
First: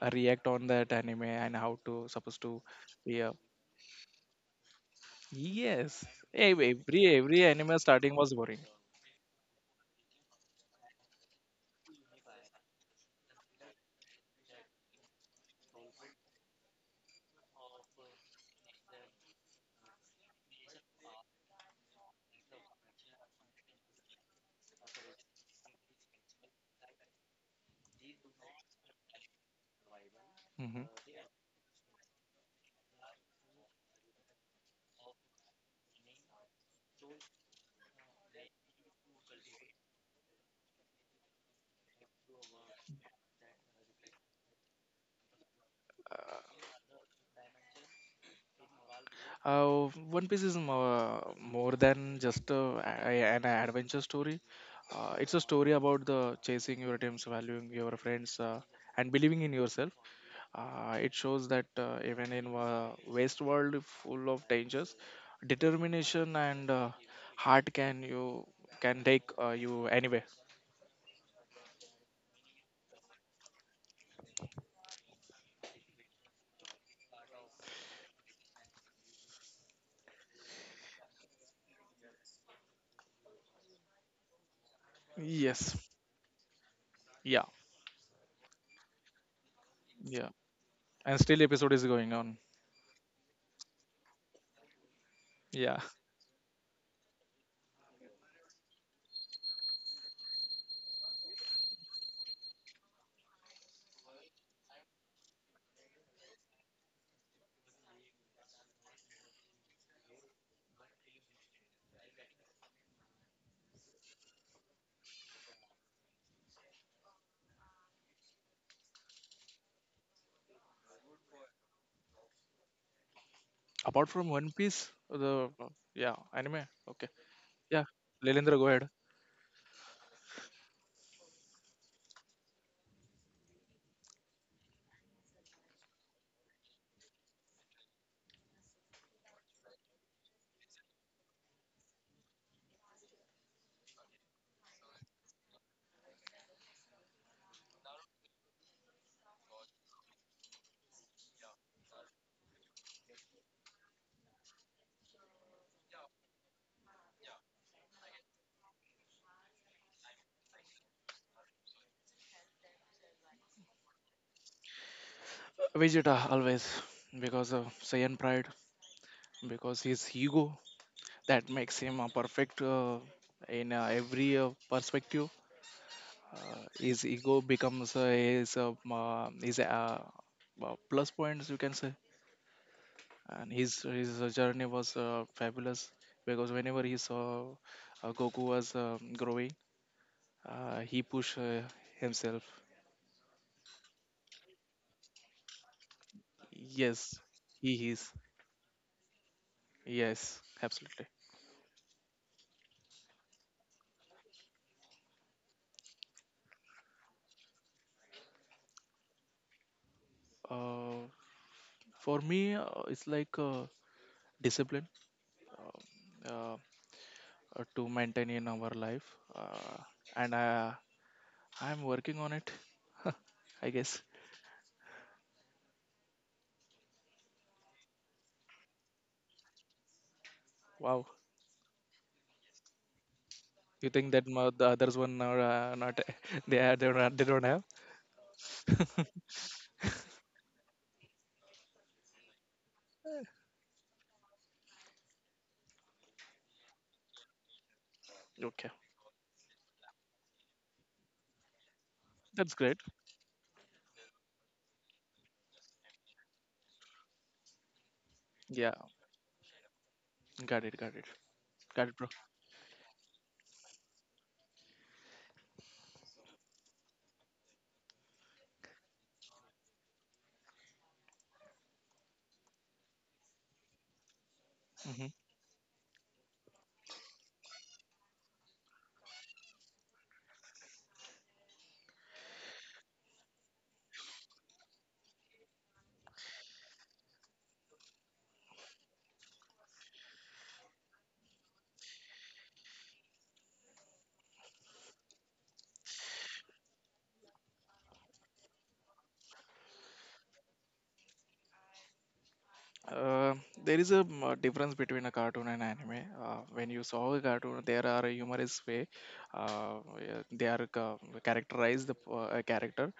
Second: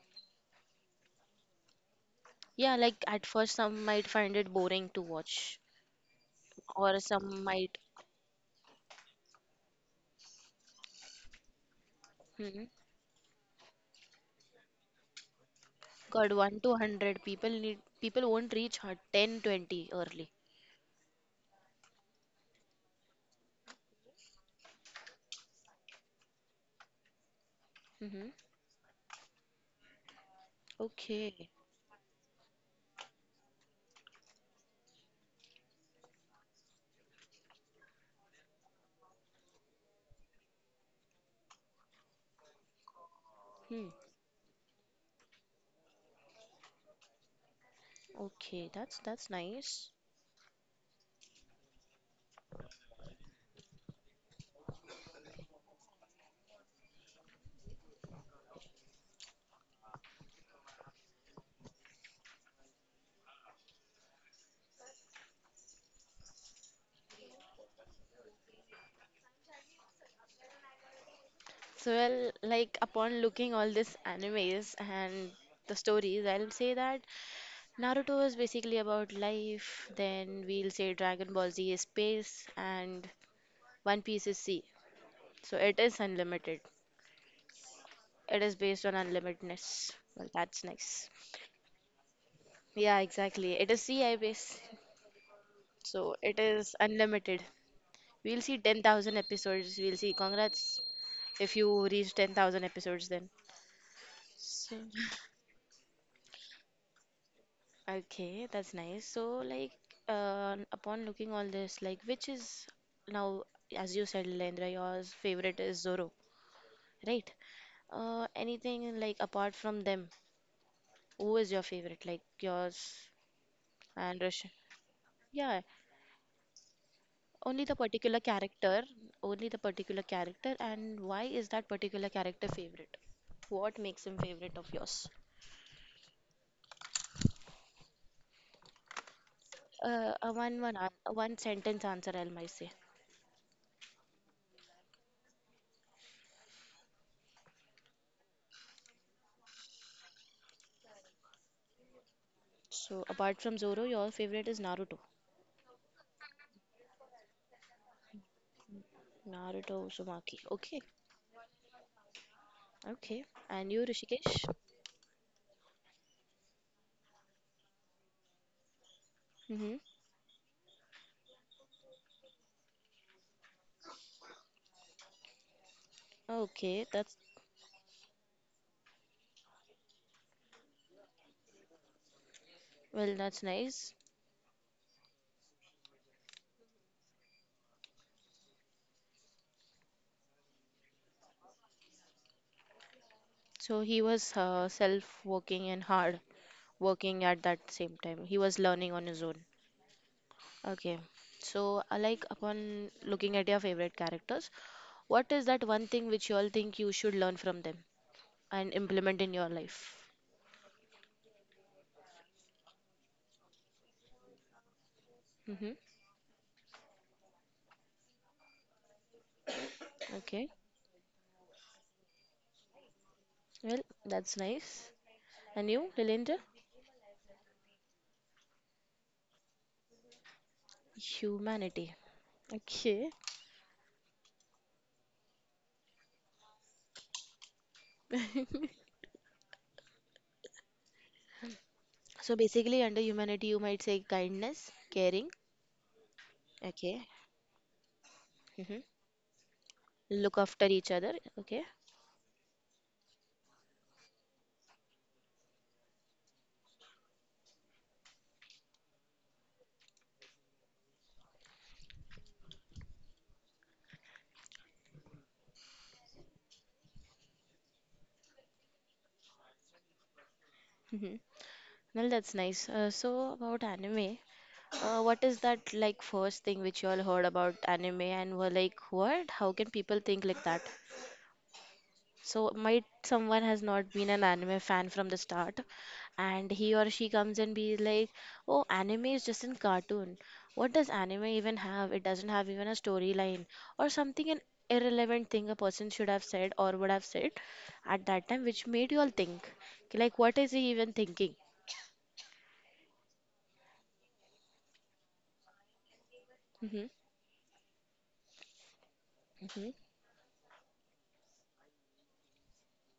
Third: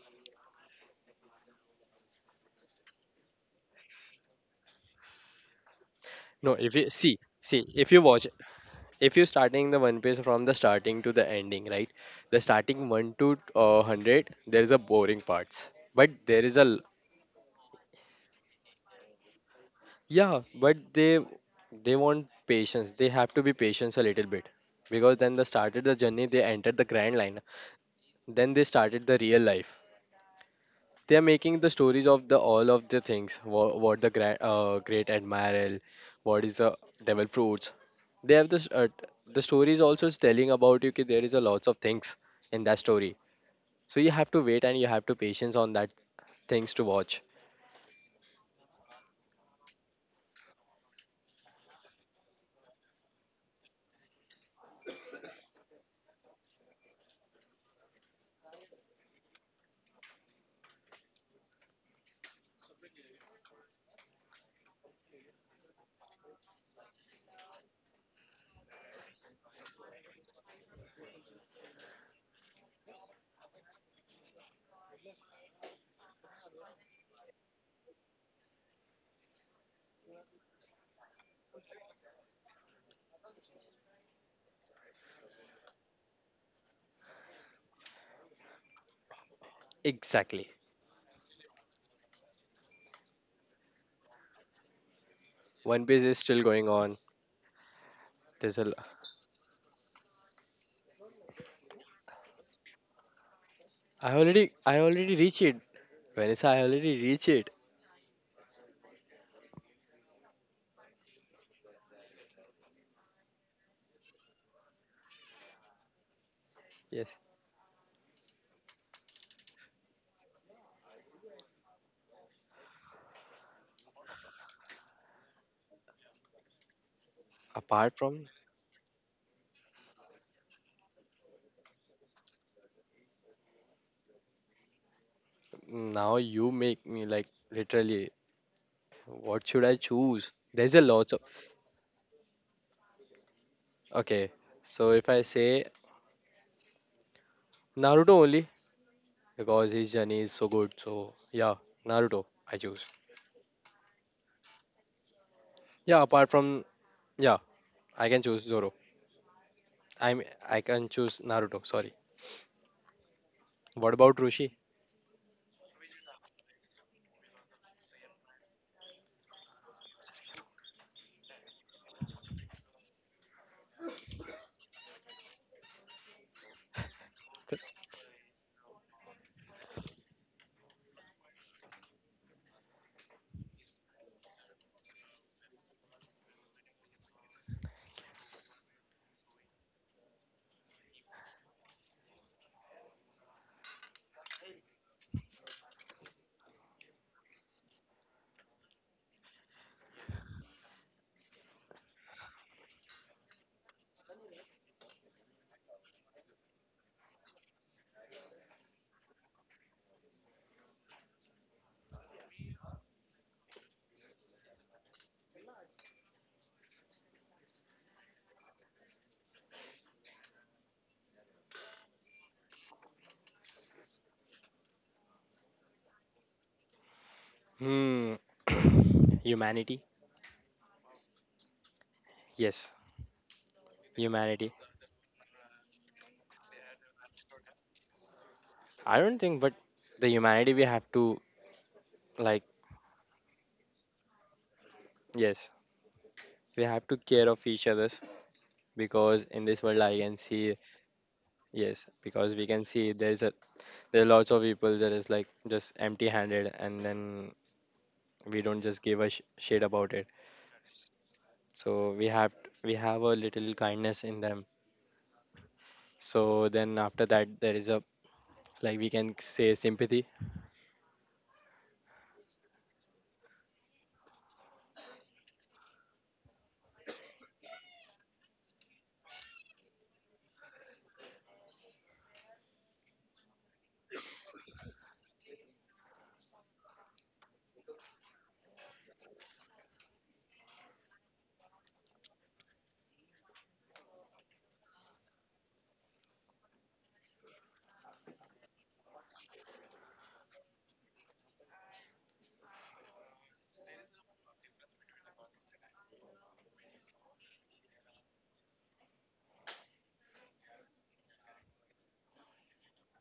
[SPEAKER 3] react on that anime and how to supposed to.
[SPEAKER 1] Yeah, like at
[SPEAKER 3] Yeah.
[SPEAKER 1] first some might find it boring to watch,
[SPEAKER 3] Yes.
[SPEAKER 2] No, if you
[SPEAKER 1] or
[SPEAKER 2] see
[SPEAKER 1] some
[SPEAKER 3] Every
[SPEAKER 2] see
[SPEAKER 3] anime
[SPEAKER 1] might.
[SPEAKER 2] if you
[SPEAKER 3] starting
[SPEAKER 2] watch,
[SPEAKER 3] was boring.
[SPEAKER 2] if you're starting the One Piece from the starting to the ending, right? The
[SPEAKER 1] Hmm.
[SPEAKER 2] starting one to hundred, there is a boring parts, but
[SPEAKER 1] God,
[SPEAKER 2] there is
[SPEAKER 1] one to
[SPEAKER 2] a,
[SPEAKER 1] 100 people need people won't reach 10, 20 early.
[SPEAKER 2] yeah, but they want patience. They have to be patience a little bit because then they started the journey. They entered the grand line.
[SPEAKER 1] Mm-hmm.
[SPEAKER 2] Then they started the real life. They are
[SPEAKER 1] Okay.
[SPEAKER 2] making the stories of the all of the things. What the grand, great admiral, what is the devil fruits. They have this. The story is also telling about you. Ki there is a lots of things in that story.
[SPEAKER 1] Hmm.
[SPEAKER 2] So you have to wait and you have to patience on that things to watch.
[SPEAKER 1] Okay, that's nice.
[SPEAKER 3] One Piece is more, more than just an adventure story. It's a story about the chasing your dreams, valuing your friends, and believing in yourself. It shows that even in a waste world full of dangers, determination and heart can you can take you anywhere.
[SPEAKER 1] So, well, like upon looking all these animes and the stories, I'll say that Naruto is basically about life. Then we'll say Dragon Ball Z is space, and One Piece is sea. So
[SPEAKER 3] Yes,
[SPEAKER 1] it is unlimited.
[SPEAKER 3] yeah,
[SPEAKER 1] It is based on unlimitedness.
[SPEAKER 3] yeah.
[SPEAKER 1] Well,
[SPEAKER 2] Exactly.
[SPEAKER 1] that's nice.
[SPEAKER 3] And still, episode is going on.
[SPEAKER 1] Yeah, exactly. It is CI base,
[SPEAKER 3] Yeah.
[SPEAKER 2] One Piece
[SPEAKER 1] so
[SPEAKER 2] is
[SPEAKER 1] it
[SPEAKER 2] still going
[SPEAKER 1] is
[SPEAKER 2] on.
[SPEAKER 1] unlimited. We'll see
[SPEAKER 2] There's a. l-
[SPEAKER 1] 10,000 episodes. We'll see. Congrats if you reach 10,000 episodes then.
[SPEAKER 2] I already reached it. Vanessa, I already reached it.
[SPEAKER 1] Okay, that's nice. So, like, upon looking all this, like, which is now, as you said, Lendra, your favorite is Zoro,
[SPEAKER 2] Yes.
[SPEAKER 1] right? Anything like apart from them, who is your favorite? Like yours
[SPEAKER 3] Apart
[SPEAKER 1] and
[SPEAKER 3] from One
[SPEAKER 1] Russian?
[SPEAKER 3] Piece, the
[SPEAKER 1] Yeah,
[SPEAKER 3] yeah anime. Okay.
[SPEAKER 1] only the
[SPEAKER 3] Yeah,
[SPEAKER 2] Apart
[SPEAKER 1] particular
[SPEAKER 2] from
[SPEAKER 3] Lelendra, go
[SPEAKER 1] character,
[SPEAKER 3] ahead.
[SPEAKER 1] only the particular character, and why is that particular character favorite? What makes him favorite of yours?
[SPEAKER 2] now, you make me like, literally, what should I choose?
[SPEAKER 1] A one
[SPEAKER 2] There's
[SPEAKER 1] one
[SPEAKER 2] a
[SPEAKER 1] an- a
[SPEAKER 2] lot of.
[SPEAKER 1] One sentence answer, I might say.
[SPEAKER 2] Okay. So if I say Naruto only, because his journey is so good. So yeah, Naruto, I choose.
[SPEAKER 1] So, apart from Zoro, your favorite is Naruto.
[SPEAKER 2] Yeah, apart from. Yeah, I can choose Zoro.
[SPEAKER 1] Naruto
[SPEAKER 2] I'm,
[SPEAKER 1] Uzumaki.
[SPEAKER 2] I
[SPEAKER 1] Okay,
[SPEAKER 2] can choose Naruto, sorry.
[SPEAKER 1] okay. And you,
[SPEAKER 2] What about
[SPEAKER 1] Rishikesh?
[SPEAKER 2] Roshi?
[SPEAKER 3] Vegeta always, because of Saiyan pride,
[SPEAKER 1] Mm-hmm.
[SPEAKER 3] because his ego that makes him a perfect in every perspective.
[SPEAKER 1] Okay,
[SPEAKER 3] His
[SPEAKER 1] that's
[SPEAKER 3] ego becomes his his plus points you can say,
[SPEAKER 1] well, that's
[SPEAKER 3] and his
[SPEAKER 1] nice.
[SPEAKER 3] his journey was fabulous because whenever he saw Goku was growing, he pushed himself.
[SPEAKER 1] So he was self-working and hard
[SPEAKER 3] Yes,
[SPEAKER 1] working at that
[SPEAKER 3] he
[SPEAKER 1] same
[SPEAKER 3] is.
[SPEAKER 1] time. He was learning on his own.
[SPEAKER 3] Yes,
[SPEAKER 1] Okay.
[SPEAKER 3] absolutely.
[SPEAKER 1] So, like upon looking at your favorite characters, what is that one thing which you all think you should learn from them and implement in your life?
[SPEAKER 3] Uh, for me, it's like. Discipline,
[SPEAKER 1] Mm-hmm.
[SPEAKER 3] um, uh, to maintain in our life, uh, and
[SPEAKER 1] Okay.
[SPEAKER 3] I, I'm working on it. I
[SPEAKER 1] Well,
[SPEAKER 3] guess.
[SPEAKER 1] that's nice. And you, Lilendra?
[SPEAKER 2] Hmm. Humanity?
[SPEAKER 3] Wow,
[SPEAKER 1] Humanity.
[SPEAKER 2] Yes,
[SPEAKER 1] Okay.
[SPEAKER 3] you think that
[SPEAKER 2] humanity.
[SPEAKER 3] the others one are not. They are, they don't have.
[SPEAKER 2] I don't think, but the humanity we have to,
[SPEAKER 1] So
[SPEAKER 2] like,
[SPEAKER 1] basically, under humanity, you might say kindness, caring,
[SPEAKER 2] yes, we have to
[SPEAKER 1] okay,
[SPEAKER 2] care of each others,
[SPEAKER 3] Okay,
[SPEAKER 1] hmm,
[SPEAKER 2] because in this world I can
[SPEAKER 1] look
[SPEAKER 2] see,
[SPEAKER 1] after each other, okay.
[SPEAKER 2] yes, because we
[SPEAKER 3] that's
[SPEAKER 2] can
[SPEAKER 3] great.
[SPEAKER 2] see there's a, there are lots of people that is like just empty handed, and then we don't
[SPEAKER 3] Yeah,
[SPEAKER 2] just give a shit about it.
[SPEAKER 3] got it, got it, got
[SPEAKER 2] So
[SPEAKER 3] it,
[SPEAKER 2] we
[SPEAKER 3] bro.
[SPEAKER 2] have, we have a little kindness in them. So then after that there is a, like, we can say sympathy.
[SPEAKER 1] Hmm. Well, that's nice. So about anime,
[SPEAKER 3] Mm-hmm.
[SPEAKER 1] what is that like first thing which you all heard about anime and were like, what? How can people think like that? So might someone has not been an anime fan from the start, and he or she comes and be like, "Oh, anime is just a cartoon. What does anime even have? It doesn't have even a storyline or something an irrelevant thing a person should have said or would have said at that time, which made you all think. Like, what is he even thinking?"
[SPEAKER 3] Uh, there is a difference between a cartoon and anime. When you
[SPEAKER 1] Hmm.
[SPEAKER 3] saw a cartoon, there are a humorous way,
[SPEAKER 1] Hmm.
[SPEAKER 3] yeah, characterize the a character,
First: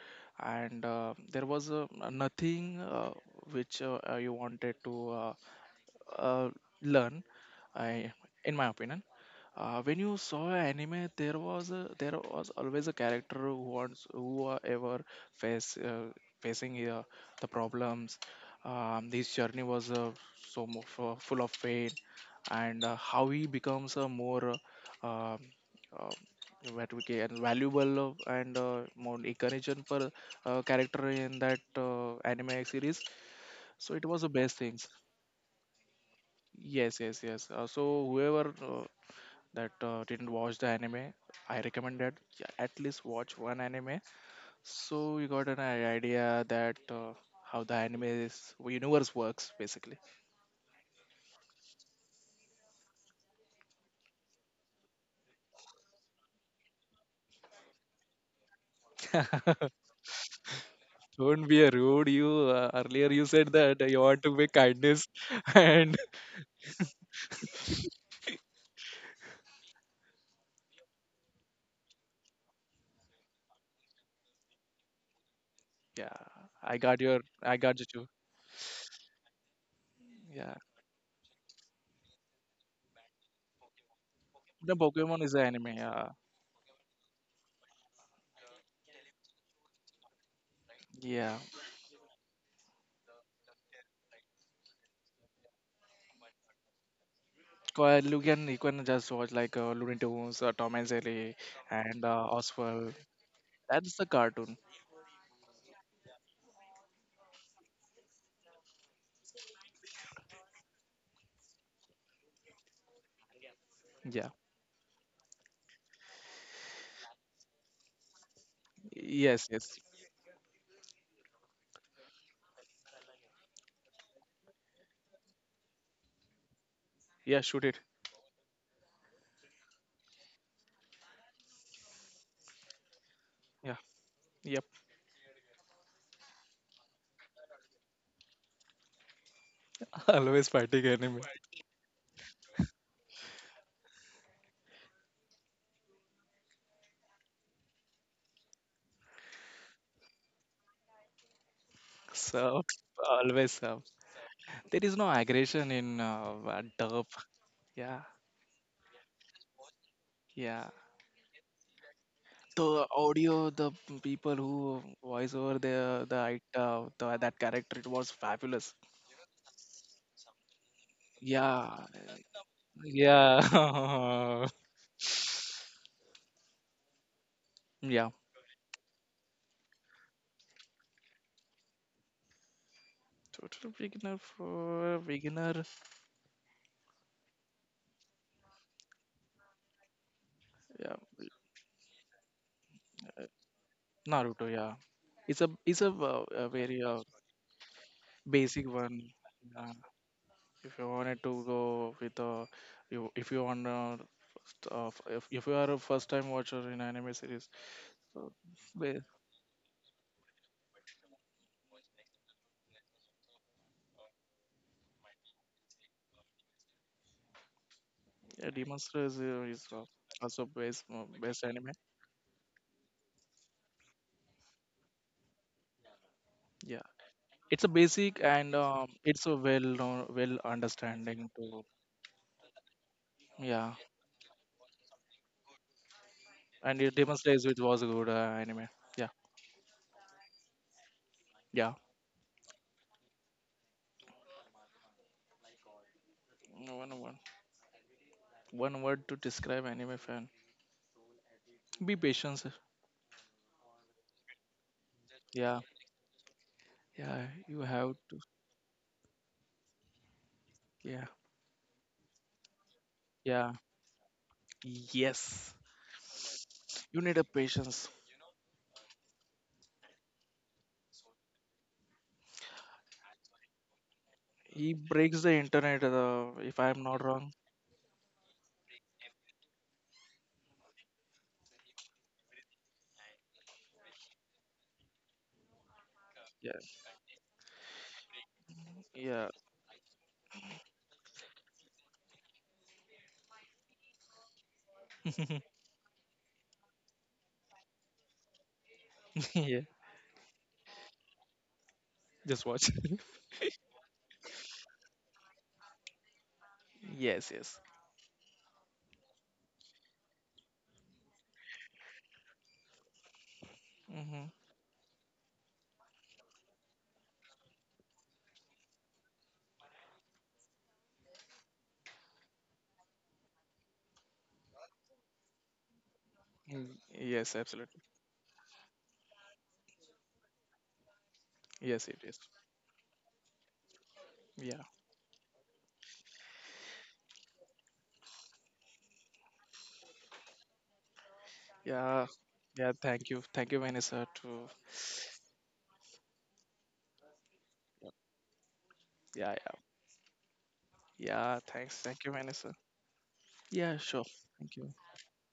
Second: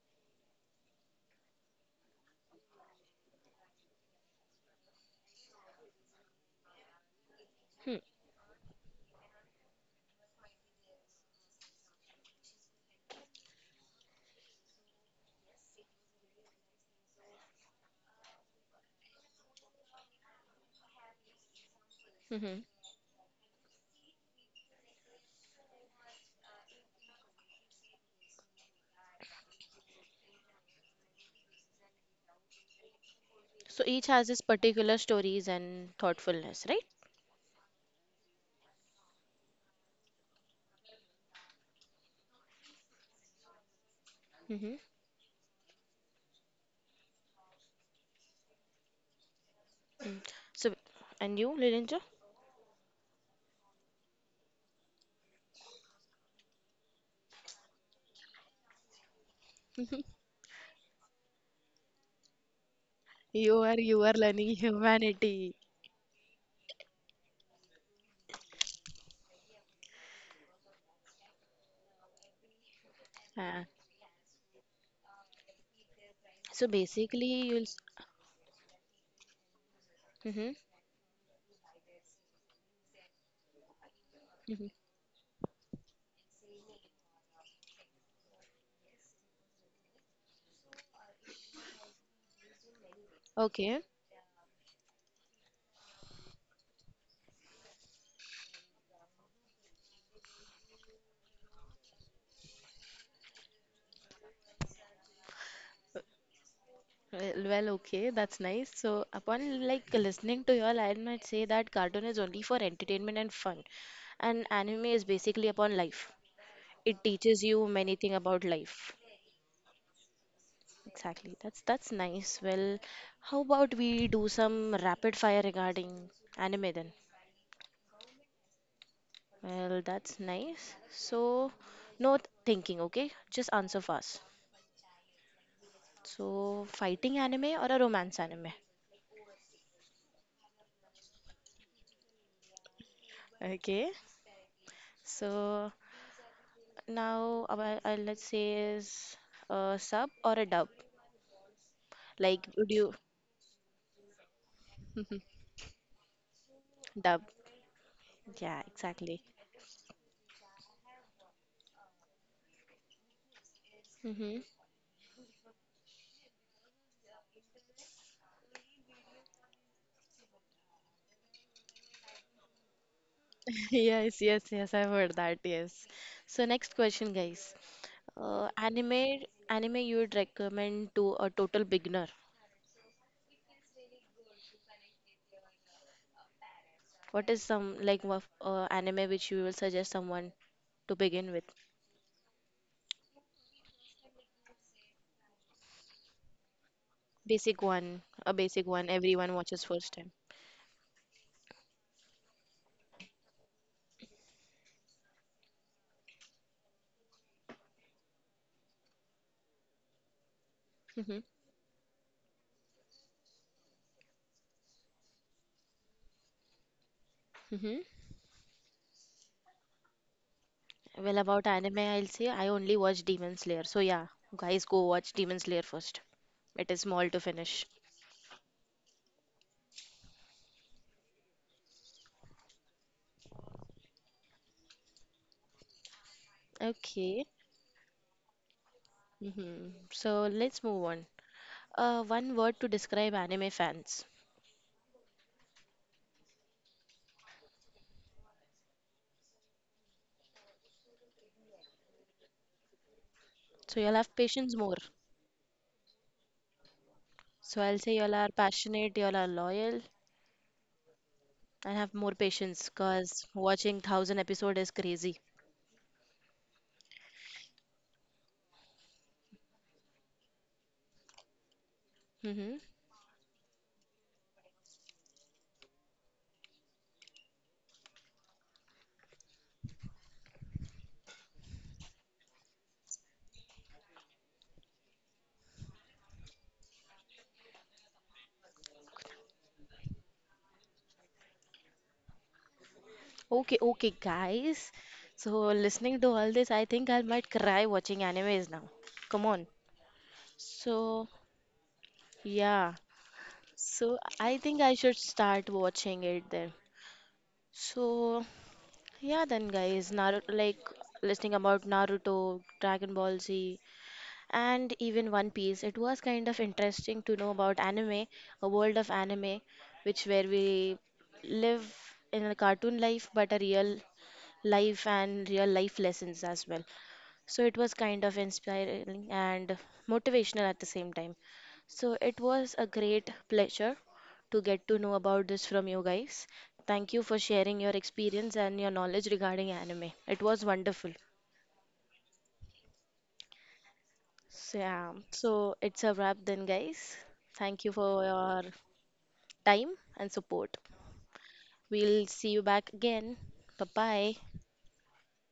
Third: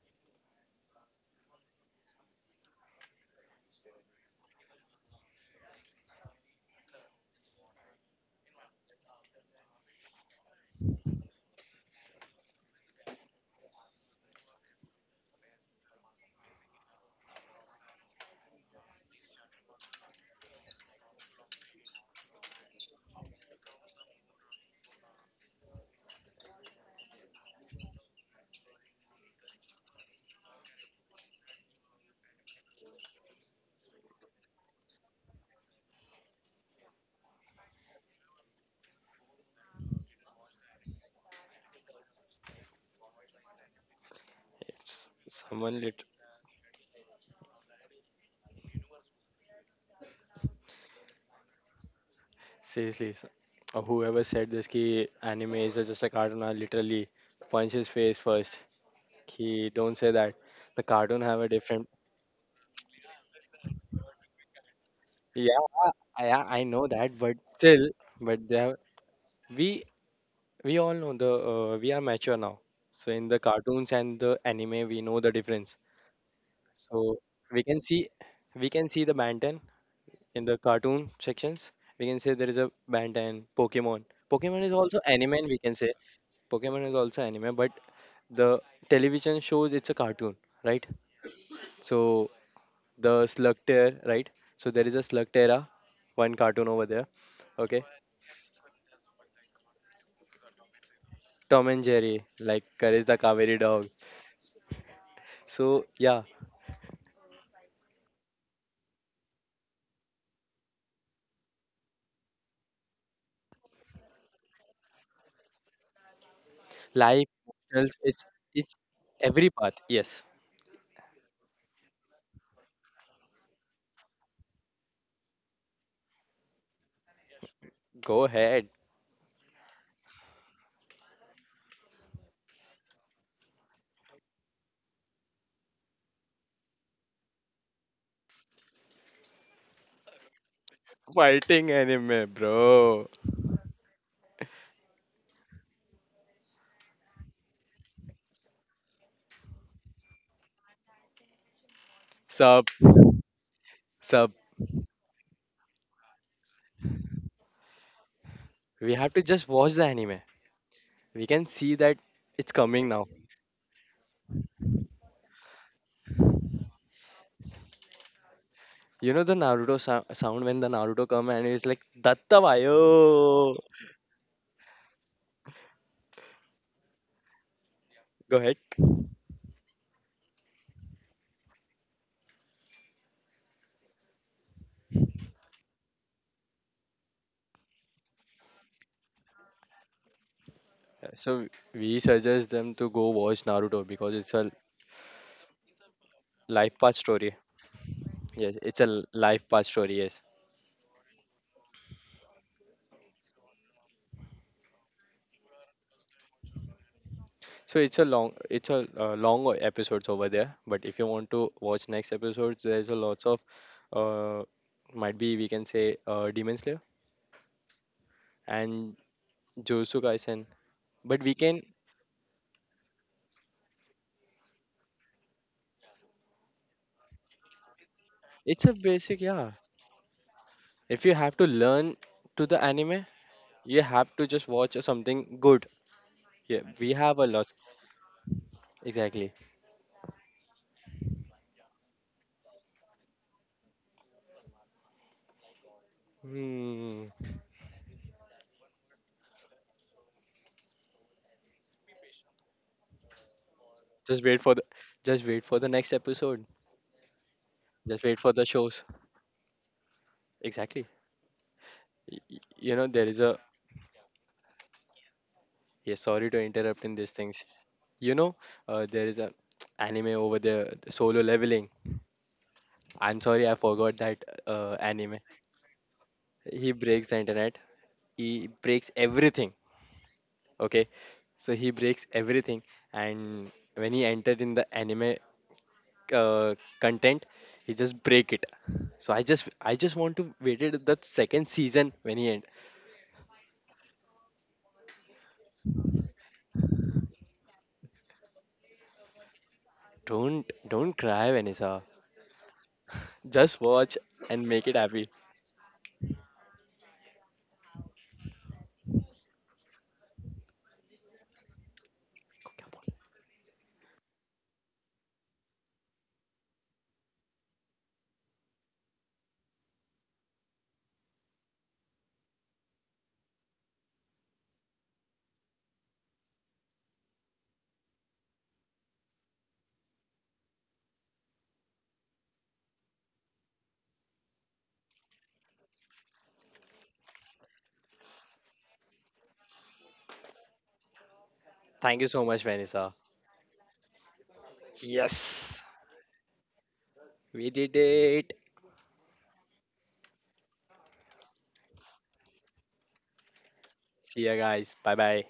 [SPEAKER 3] and there was nothing which you wanted to uh, learn.
[SPEAKER 1] Hmm.
[SPEAKER 3] I, in my opinion, when you saw an anime there was a, there was always a character who are ever face facing the problems. This journey was so full of pain,
[SPEAKER 1] Hmm.
[SPEAKER 3] and how he becomes a more uh, um, uh, what we can valuable, and more encouraging per character in that anime series,
[SPEAKER 1] So
[SPEAKER 3] so it
[SPEAKER 1] each
[SPEAKER 3] was
[SPEAKER 1] has
[SPEAKER 3] the
[SPEAKER 1] its
[SPEAKER 3] best things.
[SPEAKER 1] particular stories and thoughtfulness, right?
[SPEAKER 3] Yes, yes, yes, so whoever that didn't watch the anime, I recommend that at least watch one anime.
[SPEAKER 1] Mm-hmm.
[SPEAKER 2] If s-
[SPEAKER 3] So you got an
[SPEAKER 2] someone lit
[SPEAKER 3] idea that how the anime is universe works basically.
[SPEAKER 1] So, and you, Lilinja?
[SPEAKER 2] Seriously, or whoever said this ki anime is just a cartoon, I literally punch his face first. He don't say that. The cartoon have
[SPEAKER 3] Don't
[SPEAKER 2] a
[SPEAKER 3] be a
[SPEAKER 2] different.
[SPEAKER 3] rude. You, earlier you said
[SPEAKER 1] You are
[SPEAKER 3] that you
[SPEAKER 1] you are
[SPEAKER 3] want to be
[SPEAKER 1] learning
[SPEAKER 3] kindness,
[SPEAKER 1] humanity.
[SPEAKER 2] Yeah,
[SPEAKER 3] and
[SPEAKER 2] yeah, I know that, but still, but they have, we we all know the we are mature now. So in the
[SPEAKER 1] Uh,
[SPEAKER 2] cartoons and the anime, we know the difference.
[SPEAKER 3] yeah,
[SPEAKER 1] so
[SPEAKER 3] I got
[SPEAKER 2] So
[SPEAKER 3] your,
[SPEAKER 1] basically,
[SPEAKER 3] I
[SPEAKER 1] you'll.
[SPEAKER 2] we
[SPEAKER 3] got
[SPEAKER 2] can
[SPEAKER 3] you.
[SPEAKER 2] see,
[SPEAKER 3] Too.
[SPEAKER 2] we can see the Banten in
[SPEAKER 3] Yeah,
[SPEAKER 1] Mhm,
[SPEAKER 2] the cartoon sections. We can say there is a Banten, Pokemon. Pokemon
[SPEAKER 1] mhm.
[SPEAKER 2] is
[SPEAKER 3] the
[SPEAKER 2] also
[SPEAKER 3] Pokemon is the
[SPEAKER 2] anime. We
[SPEAKER 3] anime.
[SPEAKER 2] can say
[SPEAKER 3] Yeah,
[SPEAKER 2] Pokemon is also anime, but the television shows it's a cartoon, right?
[SPEAKER 3] yeah.
[SPEAKER 2] So the
[SPEAKER 1] Okay.
[SPEAKER 2] Slugterra, right? So there is a Slugterra, one cartoon over there. Okay,
[SPEAKER 3] You can, you can just watch like Looney Tunes, Tom and Jerry,
[SPEAKER 2] Tom and
[SPEAKER 3] and
[SPEAKER 2] Jerry, like
[SPEAKER 3] Oswald.
[SPEAKER 2] Courage the Cowardly Dog.
[SPEAKER 3] That's the cartoon.
[SPEAKER 2] So yeah,
[SPEAKER 1] Well, well, okay, that's nice. So upon like listening to you all, I might say that cartoon is only for entertainment and fun,
[SPEAKER 3] Yeah.
[SPEAKER 1] and anime is basically upon life. It
[SPEAKER 2] life
[SPEAKER 1] teaches you many
[SPEAKER 2] tells
[SPEAKER 1] things
[SPEAKER 2] it's
[SPEAKER 1] about
[SPEAKER 2] it's
[SPEAKER 1] life.
[SPEAKER 3] Yes,
[SPEAKER 2] every
[SPEAKER 3] yes.
[SPEAKER 2] path. Yes,
[SPEAKER 1] Exactly. That's nice. Well, how about we do some rapid fire regarding anime then?
[SPEAKER 3] Yeah, shoot it.
[SPEAKER 2] go ahead.
[SPEAKER 1] Well, that's nice. So, no thinking, okay? Just
[SPEAKER 3] Yeah,
[SPEAKER 1] answer fast.
[SPEAKER 3] yep.
[SPEAKER 1] So, fighting anime or a romance anime?
[SPEAKER 3] Always fighting enemy.
[SPEAKER 2] Fighting anime, bro.
[SPEAKER 1] Okay. So, now our, let's say is a sub or a dub. Like,
[SPEAKER 3] So
[SPEAKER 2] Sub
[SPEAKER 1] would you
[SPEAKER 3] always,
[SPEAKER 2] sub.
[SPEAKER 3] there is no aggression in dub.
[SPEAKER 1] dub?
[SPEAKER 3] Yeah,
[SPEAKER 1] Yeah,
[SPEAKER 2] We have to
[SPEAKER 1] exactly.
[SPEAKER 2] just watch the anime.
[SPEAKER 3] yeah.
[SPEAKER 2] We can see that it's
[SPEAKER 3] The
[SPEAKER 2] coming now.
[SPEAKER 3] audio, the people
[SPEAKER 1] Hmm.
[SPEAKER 3] who voice over the that character, it was fabulous.
[SPEAKER 2] You know the Naruto sound when the Naruto come and it's
[SPEAKER 3] Yeah,
[SPEAKER 2] like Datta
[SPEAKER 3] yeah,
[SPEAKER 2] Vayo.
[SPEAKER 1] Yes, yes, yes, I've heard that. Yes. So, next question, guys.
[SPEAKER 3] yeah.
[SPEAKER 2] Go
[SPEAKER 1] Uh,
[SPEAKER 2] ahead.
[SPEAKER 1] anime, Anime you would recommend to a total beginner?
[SPEAKER 3] Total beginner, for beginner.
[SPEAKER 1] What is some like anime which you will suggest someone
[SPEAKER 3] Yeah,
[SPEAKER 1] to begin with?
[SPEAKER 2] So we suggest them to go watch Naruto because it's
[SPEAKER 3] Naruto.
[SPEAKER 2] a
[SPEAKER 3] Yeah, it's a, it's a a
[SPEAKER 2] life
[SPEAKER 3] very
[SPEAKER 2] path story.
[SPEAKER 1] Basic one, a
[SPEAKER 2] Yes,
[SPEAKER 1] basic
[SPEAKER 3] basic
[SPEAKER 2] it's
[SPEAKER 1] one
[SPEAKER 3] one.
[SPEAKER 2] a
[SPEAKER 1] everyone
[SPEAKER 2] life
[SPEAKER 1] watches
[SPEAKER 2] path
[SPEAKER 3] Yeah.
[SPEAKER 1] first
[SPEAKER 2] story.
[SPEAKER 1] time.
[SPEAKER 2] Yes.
[SPEAKER 3] If you wanted to go with a, you, if you want, if you are a first time watcher in anime series,
[SPEAKER 2] So
[SPEAKER 3] so
[SPEAKER 2] it's a
[SPEAKER 3] ba-
[SPEAKER 2] long episodes over there. But if you
[SPEAKER 1] Hmm.
[SPEAKER 2] want to watch next episodes, there's a lots of, uh, might be we can say Demon Slayer
[SPEAKER 1] Hmm.
[SPEAKER 3] yeah, Demon
[SPEAKER 2] and
[SPEAKER 3] Slayer is
[SPEAKER 2] Jujutsu
[SPEAKER 3] also
[SPEAKER 2] Kaisen.
[SPEAKER 3] best,
[SPEAKER 1] Well,
[SPEAKER 2] But we
[SPEAKER 3] best
[SPEAKER 1] about
[SPEAKER 2] can,
[SPEAKER 3] anime.
[SPEAKER 1] anime, I'll say I only watch Demon Slayer. So yeah, guys, go watch Demon Slayer first. It
[SPEAKER 3] Yeah,
[SPEAKER 1] is small to
[SPEAKER 3] it's
[SPEAKER 1] finish.
[SPEAKER 3] a basic, and
[SPEAKER 2] it's a basic,
[SPEAKER 3] it's a
[SPEAKER 2] yeah.
[SPEAKER 3] well known, well
[SPEAKER 2] If you
[SPEAKER 3] understanding
[SPEAKER 2] have to
[SPEAKER 3] to
[SPEAKER 2] learn to the anime,
[SPEAKER 3] yeah.
[SPEAKER 2] you have to just watch something good. Yeah,
[SPEAKER 3] And it
[SPEAKER 2] we have a
[SPEAKER 1] Okay.
[SPEAKER 3] demonstrates
[SPEAKER 2] lot.
[SPEAKER 3] it was a good anime. Yeah,
[SPEAKER 2] Exactly.
[SPEAKER 1] Hmm. So let's move on.
[SPEAKER 3] yeah.
[SPEAKER 1] One word to describe anime fans.
[SPEAKER 3] One
[SPEAKER 2] Hmm.
[SPEAKER 3] one one word to describe anime fan. Be patient, sir.
[SPEAKER 1] So you'll have
[SPEAKER 2] Just wait
[SPEAKER 1] patience
[SPEAKER 2] for the,
[SPEAKER 1] more.
[SPEAKER 2] just wait
[SPEAKER 3] Yeah,
[SPEAKER 2] for the next episode.
[SPEAKER 3] yeah. You
[SPEAKER 1] So I'll
[SPEAKER 3] have
[SPEAKER 1] say
[SPEAKER 2] Just
[SPEAKER 1] y'all
[SPEAKER 3] to.
[SPEAKER 2] wait
[SPEAKER 1] are
[SPEAKER 2] for the shows.
[SPEAKER 1] passionate, y'all are loyal,
[SPEAKER 2] Exactly.
[SPEAKER 3] Yeah,
[SPEAKER 1] and have more patience
[SPEAKER 2] You know there is
[SPEAKER 1] because
[SPEAKER 2] a.
[SPEAKER 3] yeah.
[SPEAKER 1] watching thousand episode is crazy.
[SPEAKER 3] Yes.
[SPEAKER 2] Yeah, sorry to interrupt in
[SPEAKER 3] You
[SPEAKER 2] these
[SPEAKER 3] need a
[SPEAKER 2] things.
[SPEAKER 3] patience.
[SPEAKER 2] You know, there is a anime over there, solo leveling.
[SPEAKER 1] Hmm.
[SPEAKER 2] I'm sorry, I forgot that
[SPEAKER 3] He
[SPEAKER 2] anime.
[SPEAKER 3] breaks the internet. If I
[SPEAKER 2] He
[SPEAKER 3] am not
[SPEAKER 2] breaks the
[SPEAKER 3] wrong.
[SPEAKER 2] internet. He breaks everything. Okay, so he breaks everything, and when he entered in the anime
[SPEAKER 3] Yeah.
[SPEAKER 2] content, he just break it. So
[SPEAKER 3] Yeah.
[SPEAKER 2] I just want to waited the second season when he end.
[SPEAKER 1] Okay, okay, guys. So, listening to all this, I think I might cry watching animes now. Come on.
[SPEAKER 3] Yeah.
[SPEAKER 2] Don't
[SPEAKER 1] So,
[SPEAKER 2] cry, Vanessa.
[SPEAKER 3] Just watch.
[SPEAKER 1] yeah.
[SPEAKER 2] Just watch
[SPEAKER 1] So, I
[SPEAKER 2] and
[SPEAKER 1] think
[SPEAKER 2] make
[SPEAKER 1] I
[SPEAKER 2] it
[SPEAKER 1] should
[SPEAKER 2] happy.
[SPEAKER 1] start watching it then.
[SPEAKER 3] Yes. Yes.
[SPEAKER 1] So, yeah, then, guys, Naruto, like listening about Naruto, Dragon Ball Z,
[SPEAKER 3] Mm-hmm.
[SPEAKER 1] and even One Piece. It was kind of interesting to know about anime, a world of anime, which where we live in a cartoon life, but a real life and real life lessons as well.
[SPEAKER 3] Yes.
[SPEAKER 1] So it was
[SPEAKER 3] Absolutely.
[SPEAKER 1] kind of inspiring and motivational at the same time.
[SPEAKER 3] Yes.
[SPEAKER 1] So
[SPEAKER 3] It is.
[SPEAKER 1] it was a great pleasure to
[SPEAKER 3] Yeah.
[SPEAKER 1] get to know about this from you guys. Thank you for sharing your experience and your knowledge regarding anime. It was wonderful.
[SPEAKER 2] Thank
[SPEAKER 3] Yeah.
[SPEAKER 2] you so much,
[SPEAKER 3] Yeah.
[SPEAKER 2] Vanessa.
[SPEAKER 3] Thank you. Thank you, Vanessa. To.
[SPEAKER 1] So, yeah, so
[SPEAKER 2] Yes.
[SPEAKER 1] it's a wrap then, guys.
[SPEAKER 2] We
[SPEAKER 1] Thank you
[SPEAKER 2] did
[SPEAKER 1] for
[SPEAKER 2] it.
[SPEAKER 1] your
[SPEAKER 3] Yeah. Yeah.
[SPEAKER 1] time and support.
[SPEAKER 3] Yeah. Thanks. Thank
[SPEAKER 1] We'll
[SPEAKER 3] you,
[SPEAKER 1] see you
[SPEAKER 3] Vanessa.
[SPEAKER 1] back again. Bye
[SPEAKER 3] Yeah. Sure.
[SPEAKER 1] bye.
[SPEAKER 2] See ya,
[SPEAKER 3] Thank you.
[SPEAKER 2] guys. Bye bye.